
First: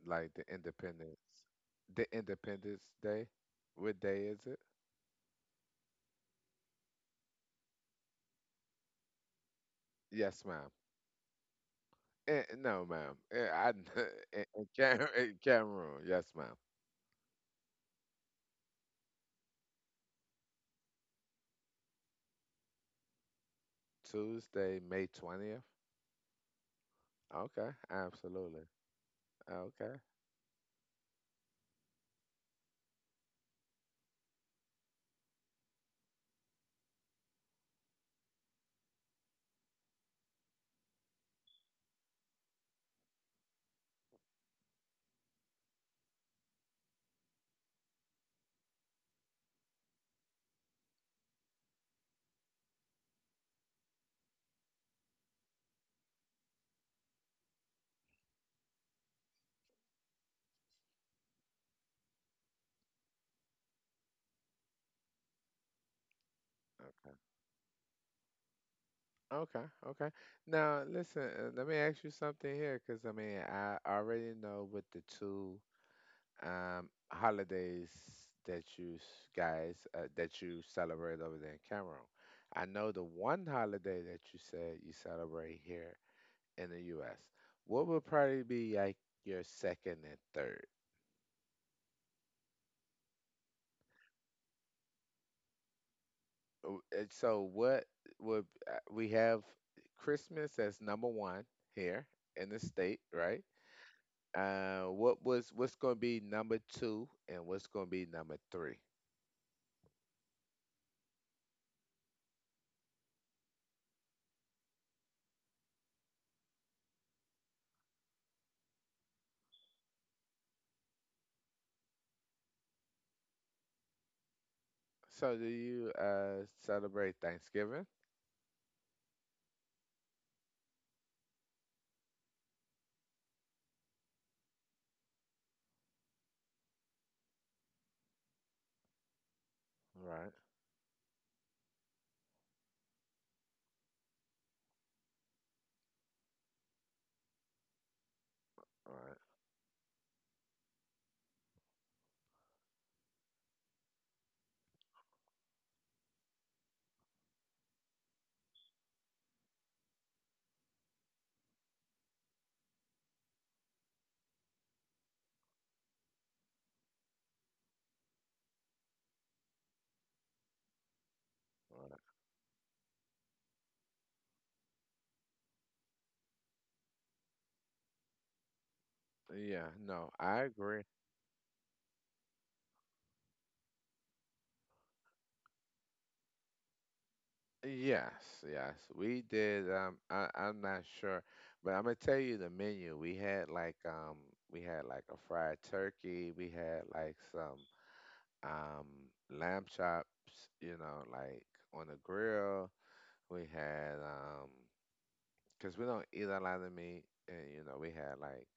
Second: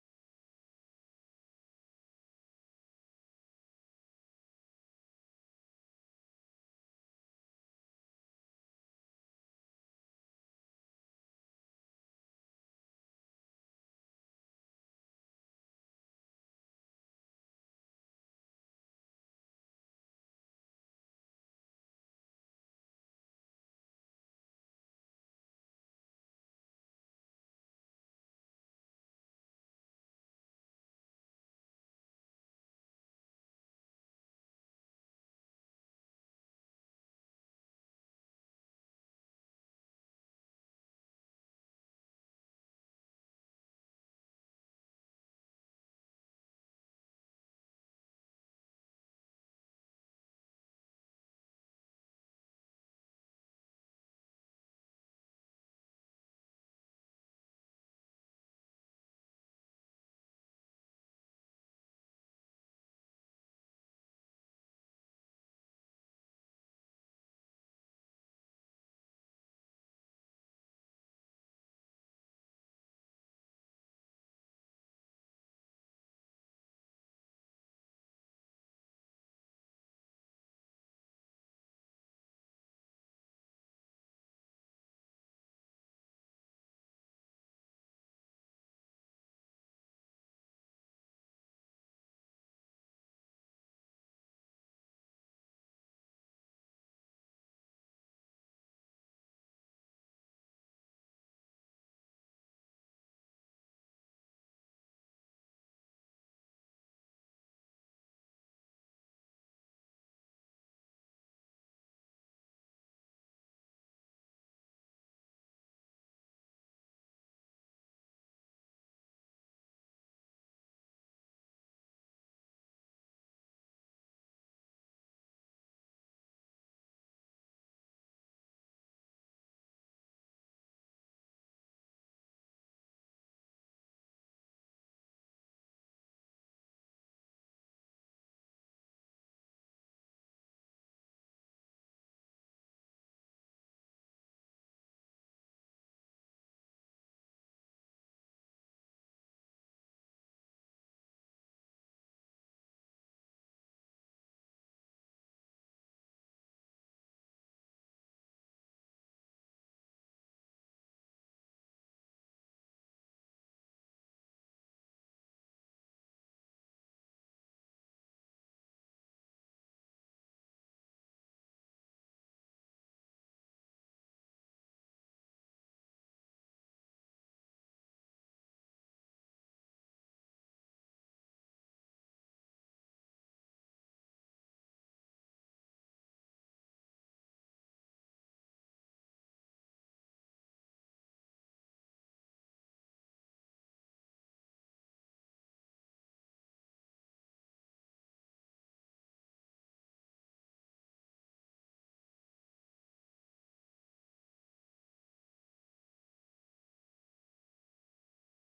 [SPEAKER 1] Like the Independence Day. What day is it? Yes, ma'am. Eh, no, ma'am. Eh, I in, in Cameroon. Yes, ma'am. Tuesday, May 20th. Okay, absolutely. Okay, okay, okay. Now, listen, let me ask you something here, because I mean, I already know with the two holidays that you celebrate over there in Cameroon. I know the one holiday that you said you celebrate here in the U.S. What would probably be like your second and third? Oh, and So what would we have Christmas as number one here in the state, right? What's going to be number two, and what's going to be number three? So do you celebrate Thanksgiving? Right, right, right. Yeah, no, I agree. Yes, yes, we did. I'm not sure, but I'm gonna tell you the menu. We had like, we had like a fried turkey. We had like some, um, lamb chops, you know, like on the grill. We had, 'cause we don't eat a lot of meat, and you know, we had like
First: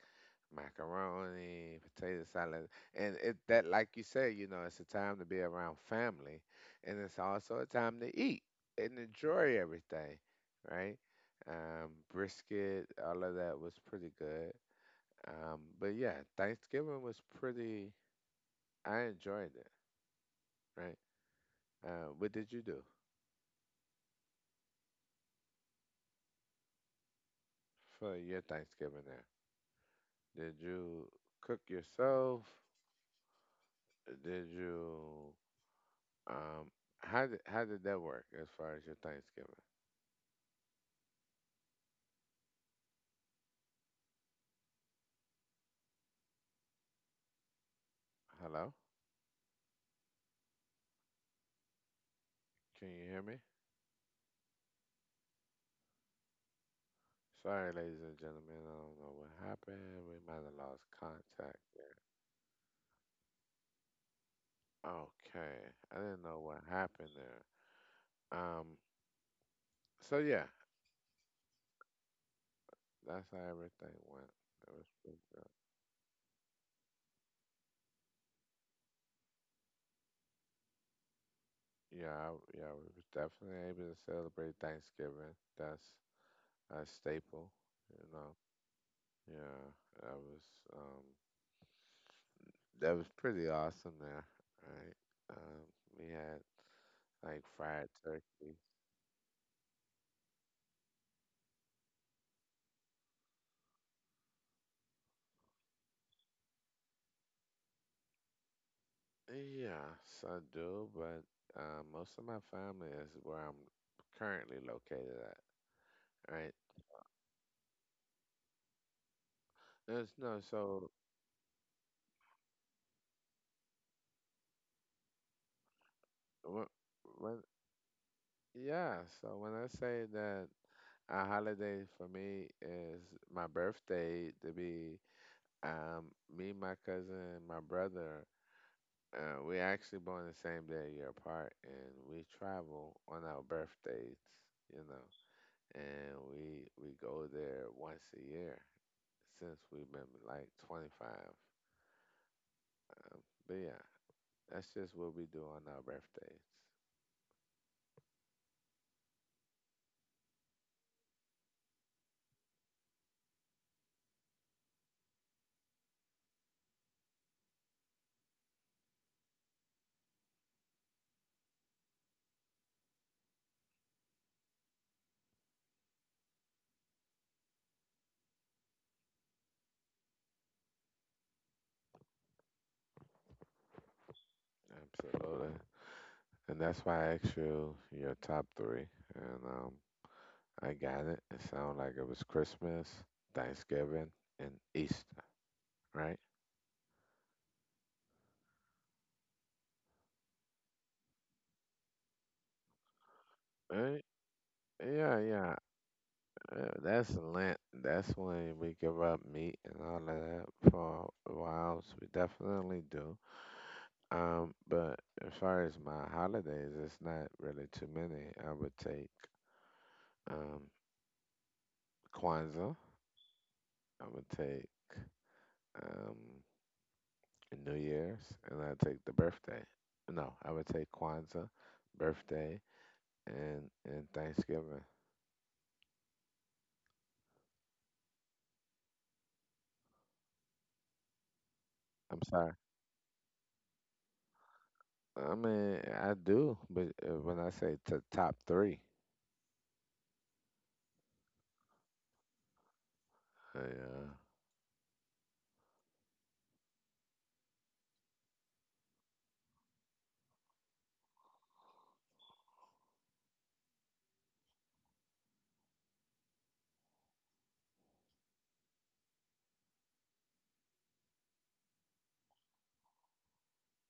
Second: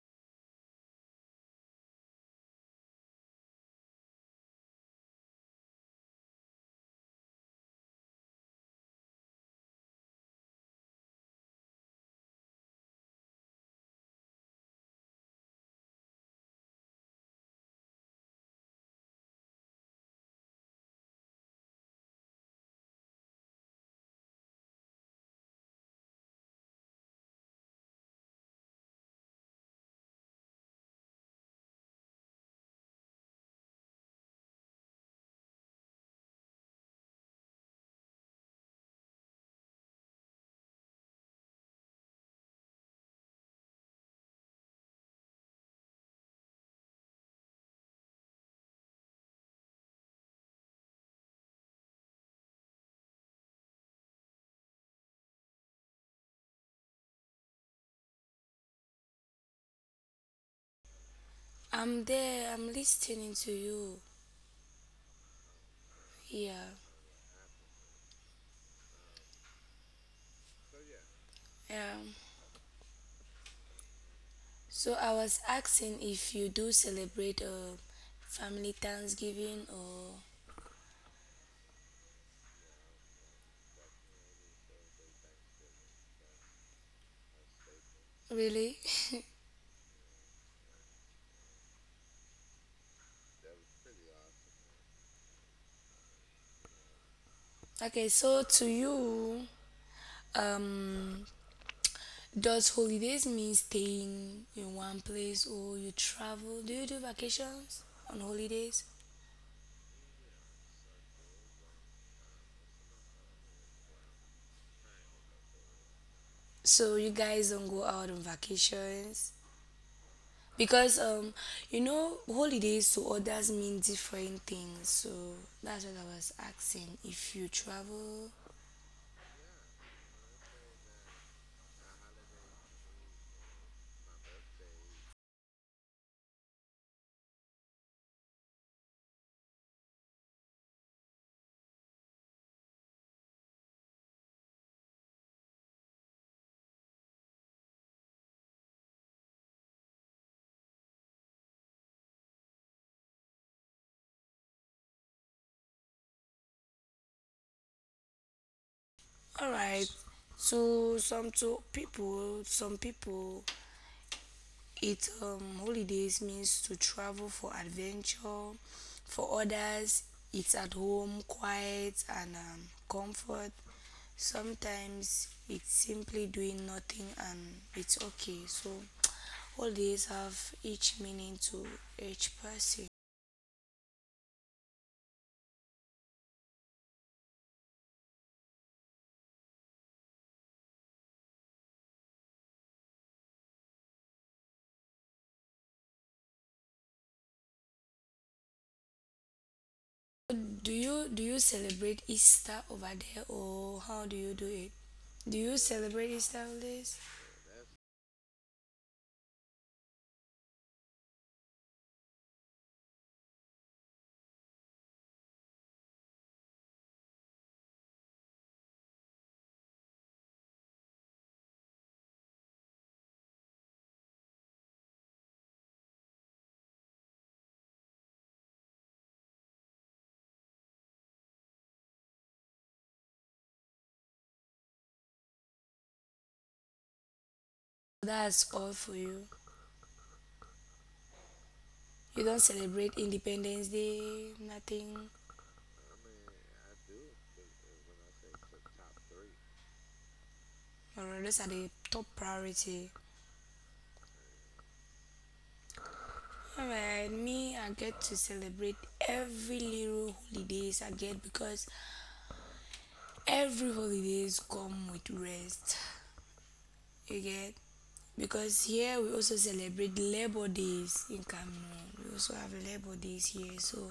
[SPEAKER 1] macaroni, potato salad, and it that like you said, you know, it's a time to be around family, and it's also a time to eat and enjoy everything, right? Brisket, all of that was pretty good. But yeah, Thanksgiving was pretty. I enjoyed it, right? What did you do for your Thanksgiving there? Did you cook yourself? Did you um how did that work as far as your Thanksgiving? Hello? Can you hear me? Sorry, ladies and gentlemen, I don't know what happened. We might have lost contact there.
[SPEAKER 2] I'm there. I'm listening to you.
[SPEAKER 1] Okay. I didn't know what
[SPEAKER 2] Yeah.
[SPEAKER 1] happened there. Um so yeah,
[SPEAKER 2] Um,
[SPEAKER 1] that's how everything went. It was
[SPEAKER 2] so I
[SPEAKER 1] pretty
[SPEAKER 2] was
[SPEAKER 1] good.
[SPEAKER 2] asking if you do celebrate family Thanksgiving or
[SPEAKER 1] Yeah, I, yeah, we was definitely able to celebrate Thanksgiving. That's a staple, you know.
[SPEAKER 2] really?
[SPEAKER 1] Yeah, that was, um that was pretty awesome there. Right. We had like fried
[SPEAKER 2] Okay. So
[SPEAKER 1] turkey.
[SPEAKER 2] to you, um, does holidays mean staying in one place or you travel? Do you do vacations on holidays?
[SPEAKER 1] Yes, I do, but most of my family is where I'm currently located at. Right.
[SPEAKER 2] So you guys don't go out on vacations?
[SPEAKER 1] There's no so
[SPEAKER 2] Because you know holidays to others mean different things, so that's what I was
[SPEAKER 1] when,
[SPEAKER 2] asking
[SPEAKER 1] when
[SPEAKER 2] if you travel.
[SPEAKER 1] yeah, so when I say that a holiday for me is my birthday to be, um me, my cousin, my brother. We actually born the same day, a year apart, and we travel on our birthdays, you know, and we go there once a year since we've been like 25. But yeah, that's just what we do on our birthdays.
[SPEAKER 2] All right, to people it holidays means to travel for adventure, for others it's at home, quiet and comfort. Sometimes it's simply doing nothing and it's okay. So all these have each meaning to each person.
[SPEAKER 1] Absolutely, and that's why I asked you your top three, and I got it. It sounded like it was Christmas, Thanksgiving, and Easter, right?
[SPEAKER 2] Do you celebrate Easter over there, or
[SPEAKER 1] Uh,
[SPEAKER 2] how do you do it?
[SPEAKER 1] yeah,
[SPEAKER 2] Do
[SPEAKER 1] yeah.
[SPEAKER 2] you celebrate Easter holidays?
[SPEAKER 1] That's Lent. That's when we give up meat and all of that for a while. So we definitely do. But as far as my holidays, it's not really too many. I would take, um, Kwanzaa. I would take, um, New Year's, and I take the birthday. No, I would take Kwanzaa, birthday, and Thanksgiving.
[SPEAKER 2] That's all for you.
[SPEAKER 1] I'm
[SPEAKER 2] You don't
[SPEAKER 1] sorry.
[SPEAKER 2] celebrate Independence Day, nothing.
[SPEAKER 1] I mean, I do, but when I say to top three,
[SPEAKER 2] Or those are the top priority.
[SPEAKER 1] yeah.
[SPEAKER 2] Alright, me I get to celebrate every little holidays I get because every holidays come with rest. You get? Because here we also celebrate Labor Days in Cameroon. We also have Labor Days here. So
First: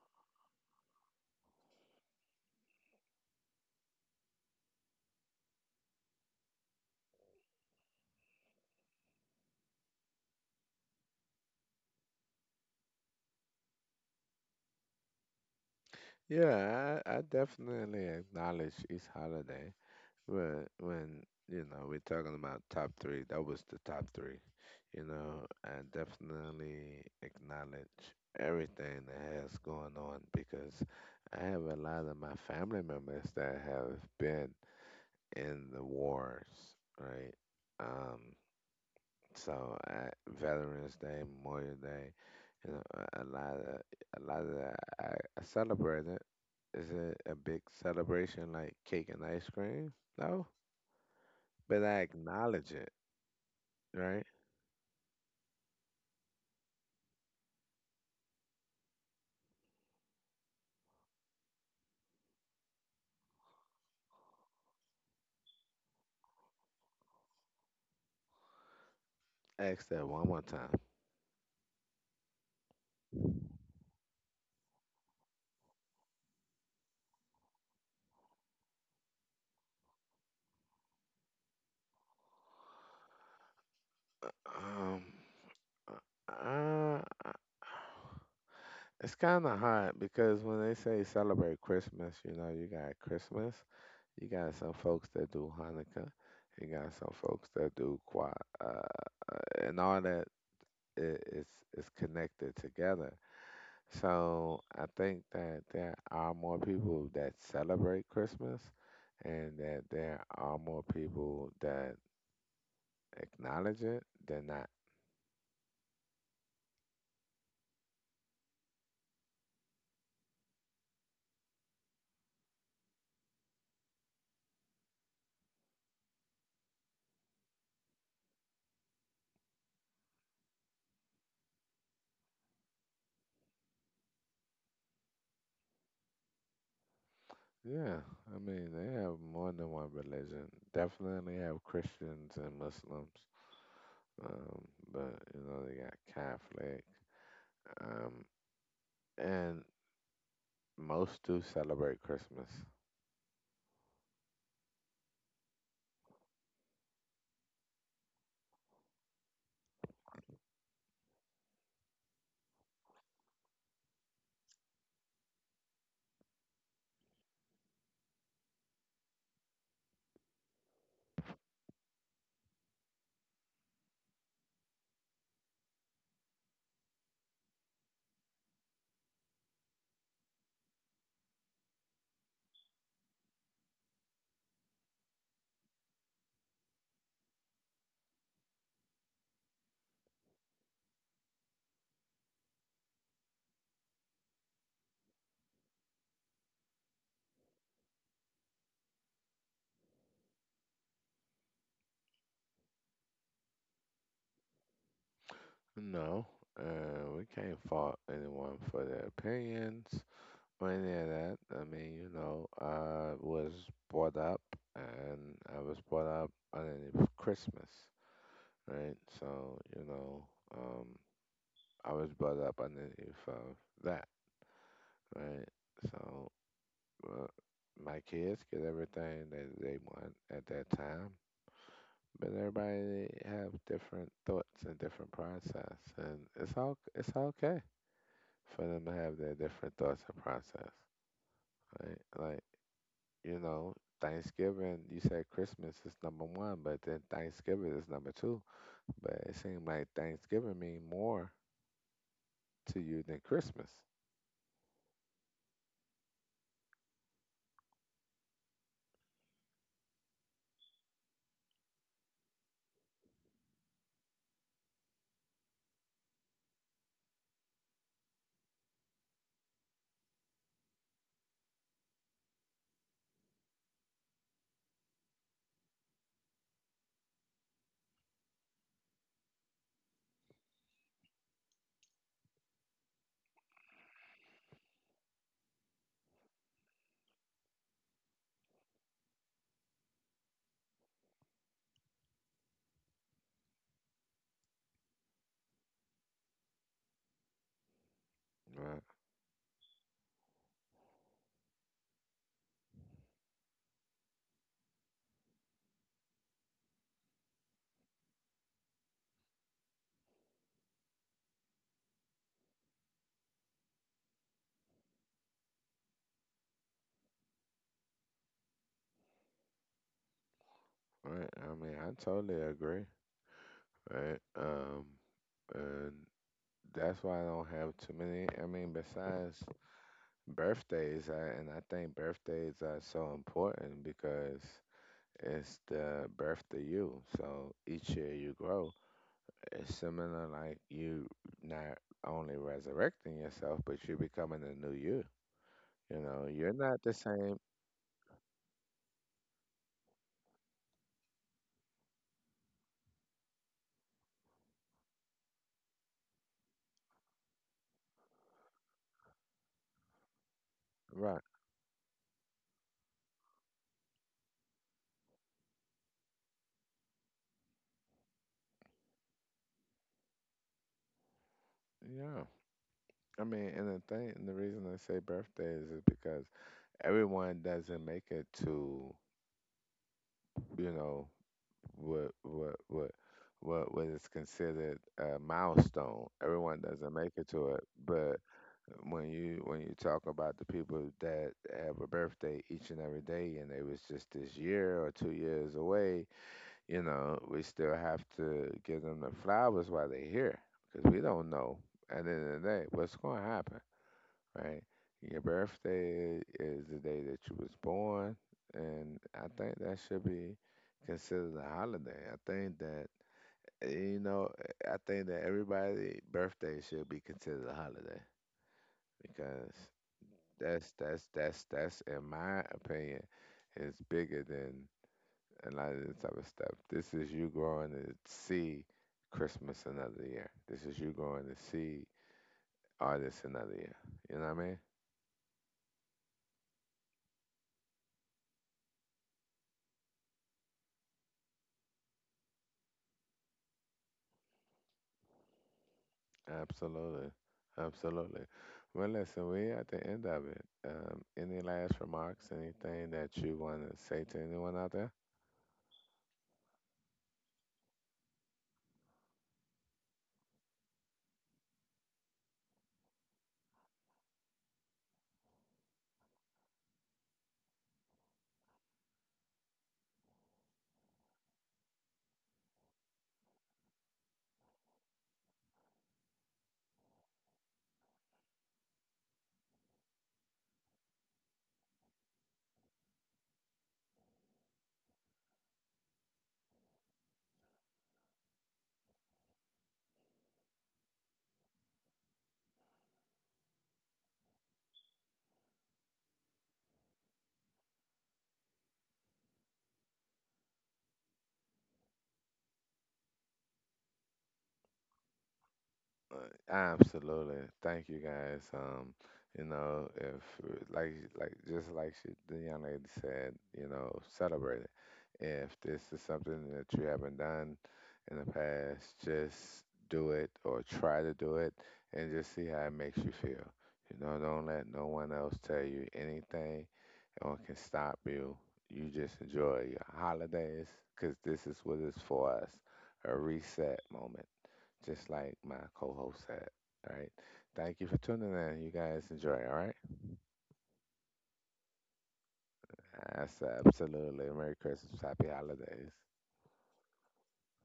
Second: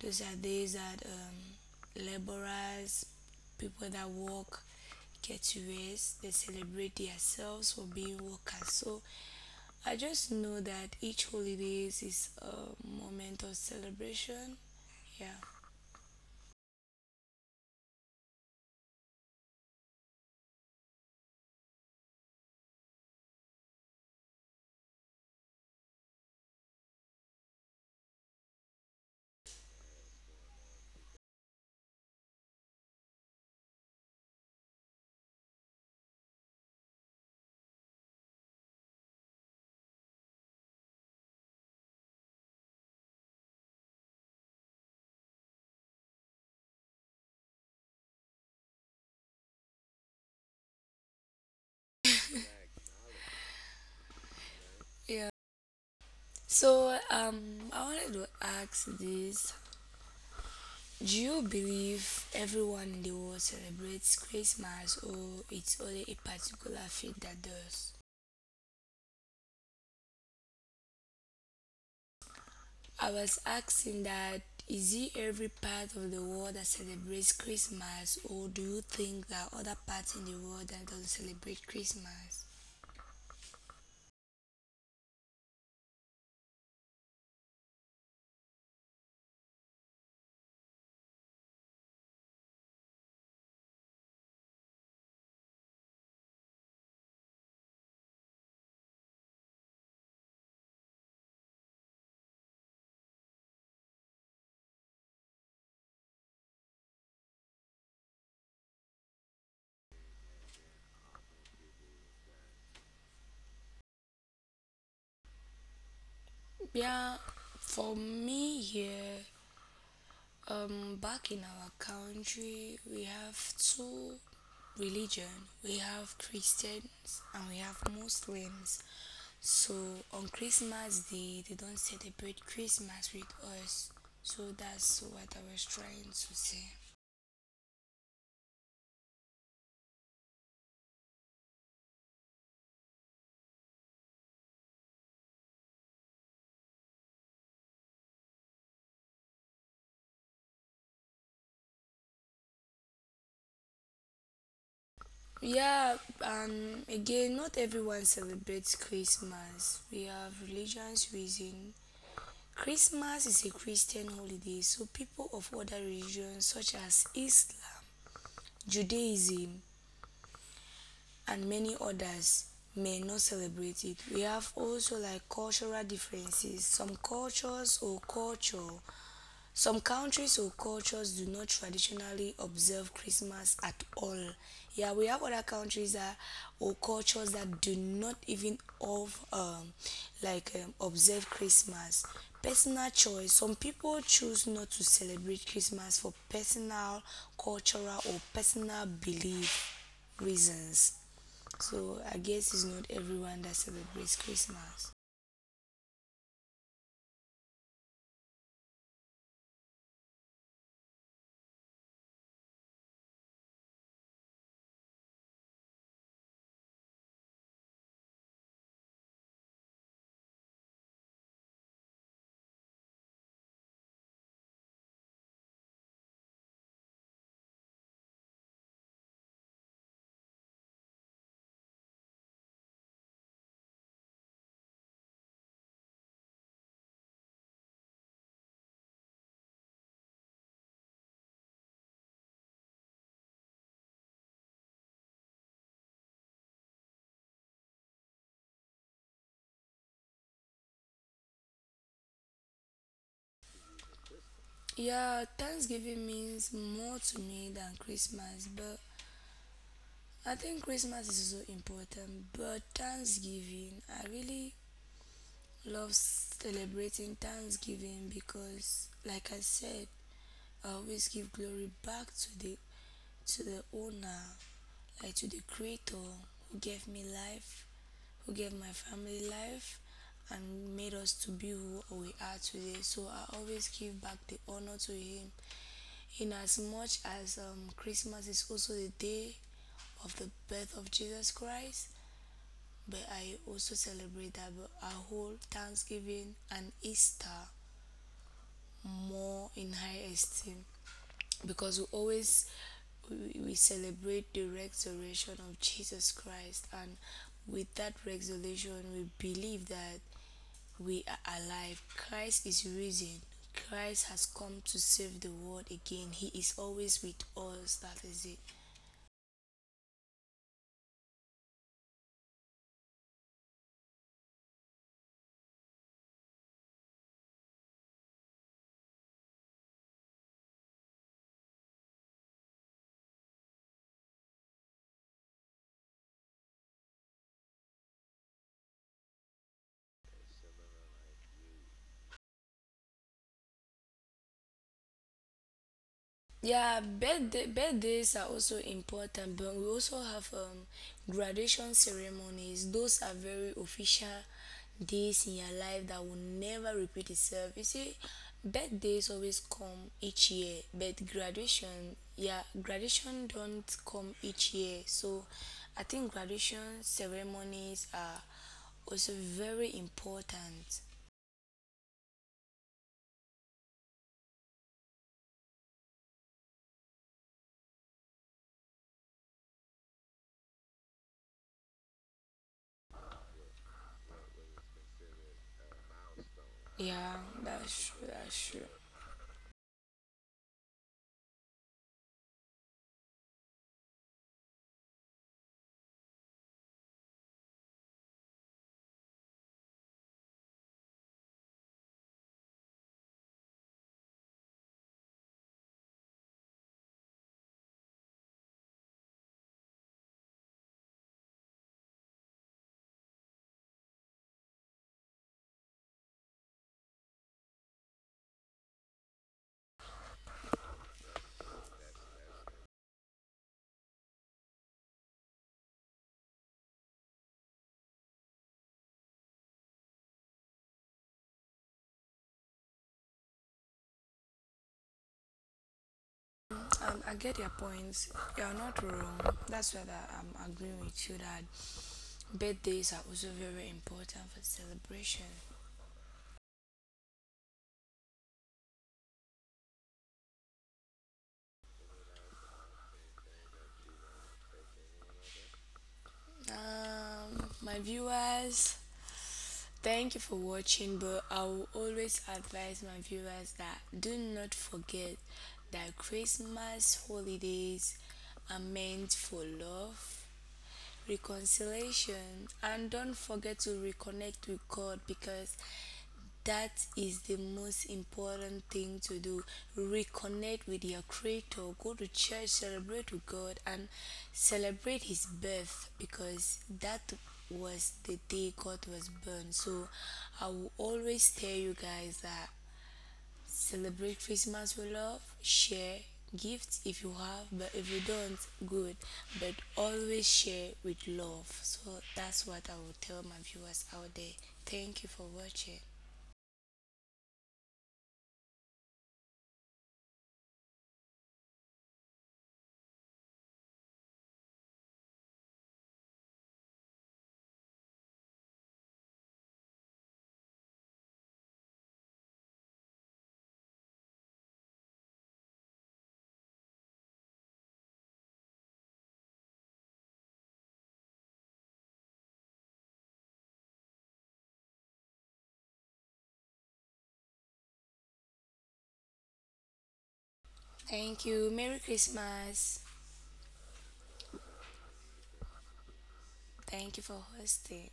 [SPEAKER 2] those are days that laborers, people that work, get to rest. They celebrate themselves for being workers. So I just know that each holidays is a moment of celebration. Yeah.
[SPEAKER 1] Yeah, I definitely acknowledge East Holiday when you know we're talking about top three. That was the top three. You know, I definitely acknowledge everything that has going on because I have a lot of my family members that have been in the wars, right? Um. So uh, Veterans Day, Memorial Day, you know, a lot of a lot of that I, I celebrate it. Is it a big celebration like cake and ice cream? No, but I acknowledge it, right?
[SPEAKER 2] Yeah. So I wanted to ask this: do you believe everyone in the world celebrates Christmas, or it's only a particular faith that does?
[SPEAKER 1] Ask that one more time.
[SPEAKER 2] I was asking that, is it every part of the world that celebrates Christmas, or do you think that other parts in the world that don't celebrate Christmas?
[SPEAKER 1] Um, uh, uh, it's kind of hard because when they say celebrate Christmas, you know, you got Christmas, you got some folks that do Hanukkah, you got some folks that do Qua, uh, uh, and all that it's connected together. So I think that there are more people that celebrate Christmas, and that there are more people that acknowledge it than not.
[SPEAKER 2] Yeah, for me here, back in our country, we have two religion. We have Christians and we have Muslims. So on Christmas Day, they don't celebrate Christmas with us. So that's what I was trying to say.
[SPEAKER 1] Yeah, I mean they have more than one religion. Definitely have Christians and Muslims, um, but you know they got Catholic, um, and most do celebrate Christmas.
[SPEAKER 2] Yeah, again, not everyone celebrates Christmas. We have religions reason. Christmas is a Christian holiday, so people of other religions such as Islam, Judaism, and many others may not celebrate it. We have also like cultural differences. Some countries or cultures do not traditionally observe Christmas at all. Yeah, we have other countries that or cultures that do not even of like observe Christmas. Personal choice. Some people choose not to celebrate Christmas for personal, cultural, or personal belief reasons. So I guess it's not everyone that celebrates Christmas.
[SPEAKER 1] No, we can't fault anyone for their opinions. Well, yeah, that I mean, you know, I was brought up, and I was brought up underneath Christmas, right? So you know, um, I was brought up underneath of that, right? So, uh, my kids get everything that they want at that time, but everybody have different thoughts and different process, and it's okay for them to have their different thoughts and process, right? Like, you know, Thanksgiving, you said Christmas is number one, but then Thanksgiving is number two. But it seems like Thanksgiving mean more to you than Christmas.
[SPEAKER 2] Yeah, Thanksgiving means more to me than Christmas, but I think Christmas is so important, but Thanksgiving, I really love celebrating Thanksgiving because, like I said, I always give glory back to the owner, like to the creator, who gave me life, who gave my family life and made us to be who we are today. So I always give back the honor to him in as much as Christmas is also the day of the birth of Jesus Christ, but I also celebrate that, but I hold Thanksgiving and Easter
[SPEAKER 1] Right,
[SPEAKER 2] more in high esteem because we always we celebrate the resurrection of Jesus Christ, and with that resurrection we believe that we are alive. Christ is risen. Christ has come to save the world again. He is always with us. That is it.
[SPEAKER 1] right. I mean, I totally agree. Right. And that's why I don't have too many. I mean, besides birthdays, and I think birthdays are so important because it's the birth to you. So each year you grow. It's similar like you not only resurrecting yourself, but you're becoming a new you. You know, you're not
[SPEAKER 2] Yeah,
[SPEAKER 1] the same.
[SPEAKER 2] birthdays are also important, but we also have graduation ceremonies. Those are very official days in your life that will never repeat itself. You see, birthdays always come each year, but
[SPEAKER 1] Right.
[SPEAKER 2] graduation, yeah, graduation don't come each year. So I think graduation ceremonies are also very important.
[SPEAKER 1] Yeah. I mean, and the thing, and the reason I say birthdays is because everyone doesn't make it to, you know, what what what what is considered a milestone. Everyone doesn't make
[SPEAKER 2] Yeah,
[SPEAKER 1] it to it,
[SPEAKER 2] that's
[SPEAKER 1] but
[SPEAKER 2] true. That's true.
[SPEAKER 1] when you talk about the people that have a birthday each and every day and they was just this year or 2 years away, you know, we still have to give them the flowers while they're here because we don't know at the end of the day what's going to happen, right? Your birthday is the day that you was born, and I think that should be considered a holiday. I think that, you know, I think that everybody's birthday should be considered a holiday because that's, in my opinion, is bigger than and a lot of this type of stuff. This is you growing to see Christmas another year. This is you growing to see artists another year. You know what I mean?
[SPEAKER 2] I get your point. You're not wrong. That's why that I'm agreeing with you that birthdays are also very important for celebration.
[SPEAKER 1] Absolutely. Absolutely. Well, listen, we're at the end of it. Any last remarks? Anything that you want to say to anyone out there?
[SPEAKER 2] My viewers, thank you for watching, but I will always advise my viewers that do not forget that Christmas holidays are meant for love, reconciliation, and don't forget to reconnect with God, because that is the most important thing to do. Reconnect with your Creator, go to church, celebrate with God, and celebrate His birth because that was the day God was born. So I will always tell you guys that celebrate Christmas with love, share gifts if you have, but if you don't, good. But always share with love. So that's what I will tell my viewers out there. Thank you for watching.
[SPEAKER 1] Uh, Absolutely. Thank you guys. You know, if, just like she, the young lady said, you know, celebrate it. If this is something that you haven't done in the past, just do it or try to do it and just see how it makes you feel. You know, don't let no one else tell you anything or can stop you. You just enjoy your holidays because this is what it's for us, a reset moment just like my co-host said. All right. Thank you for tuning in. You guys enjoy. All right.
[SPEAKER 2] Thank you. Merry Christmas.
[SPEAKER 1] That's absolutely. Merry Christmas. Happy holidays.
[SPEAKER 2] Thank you for hosting.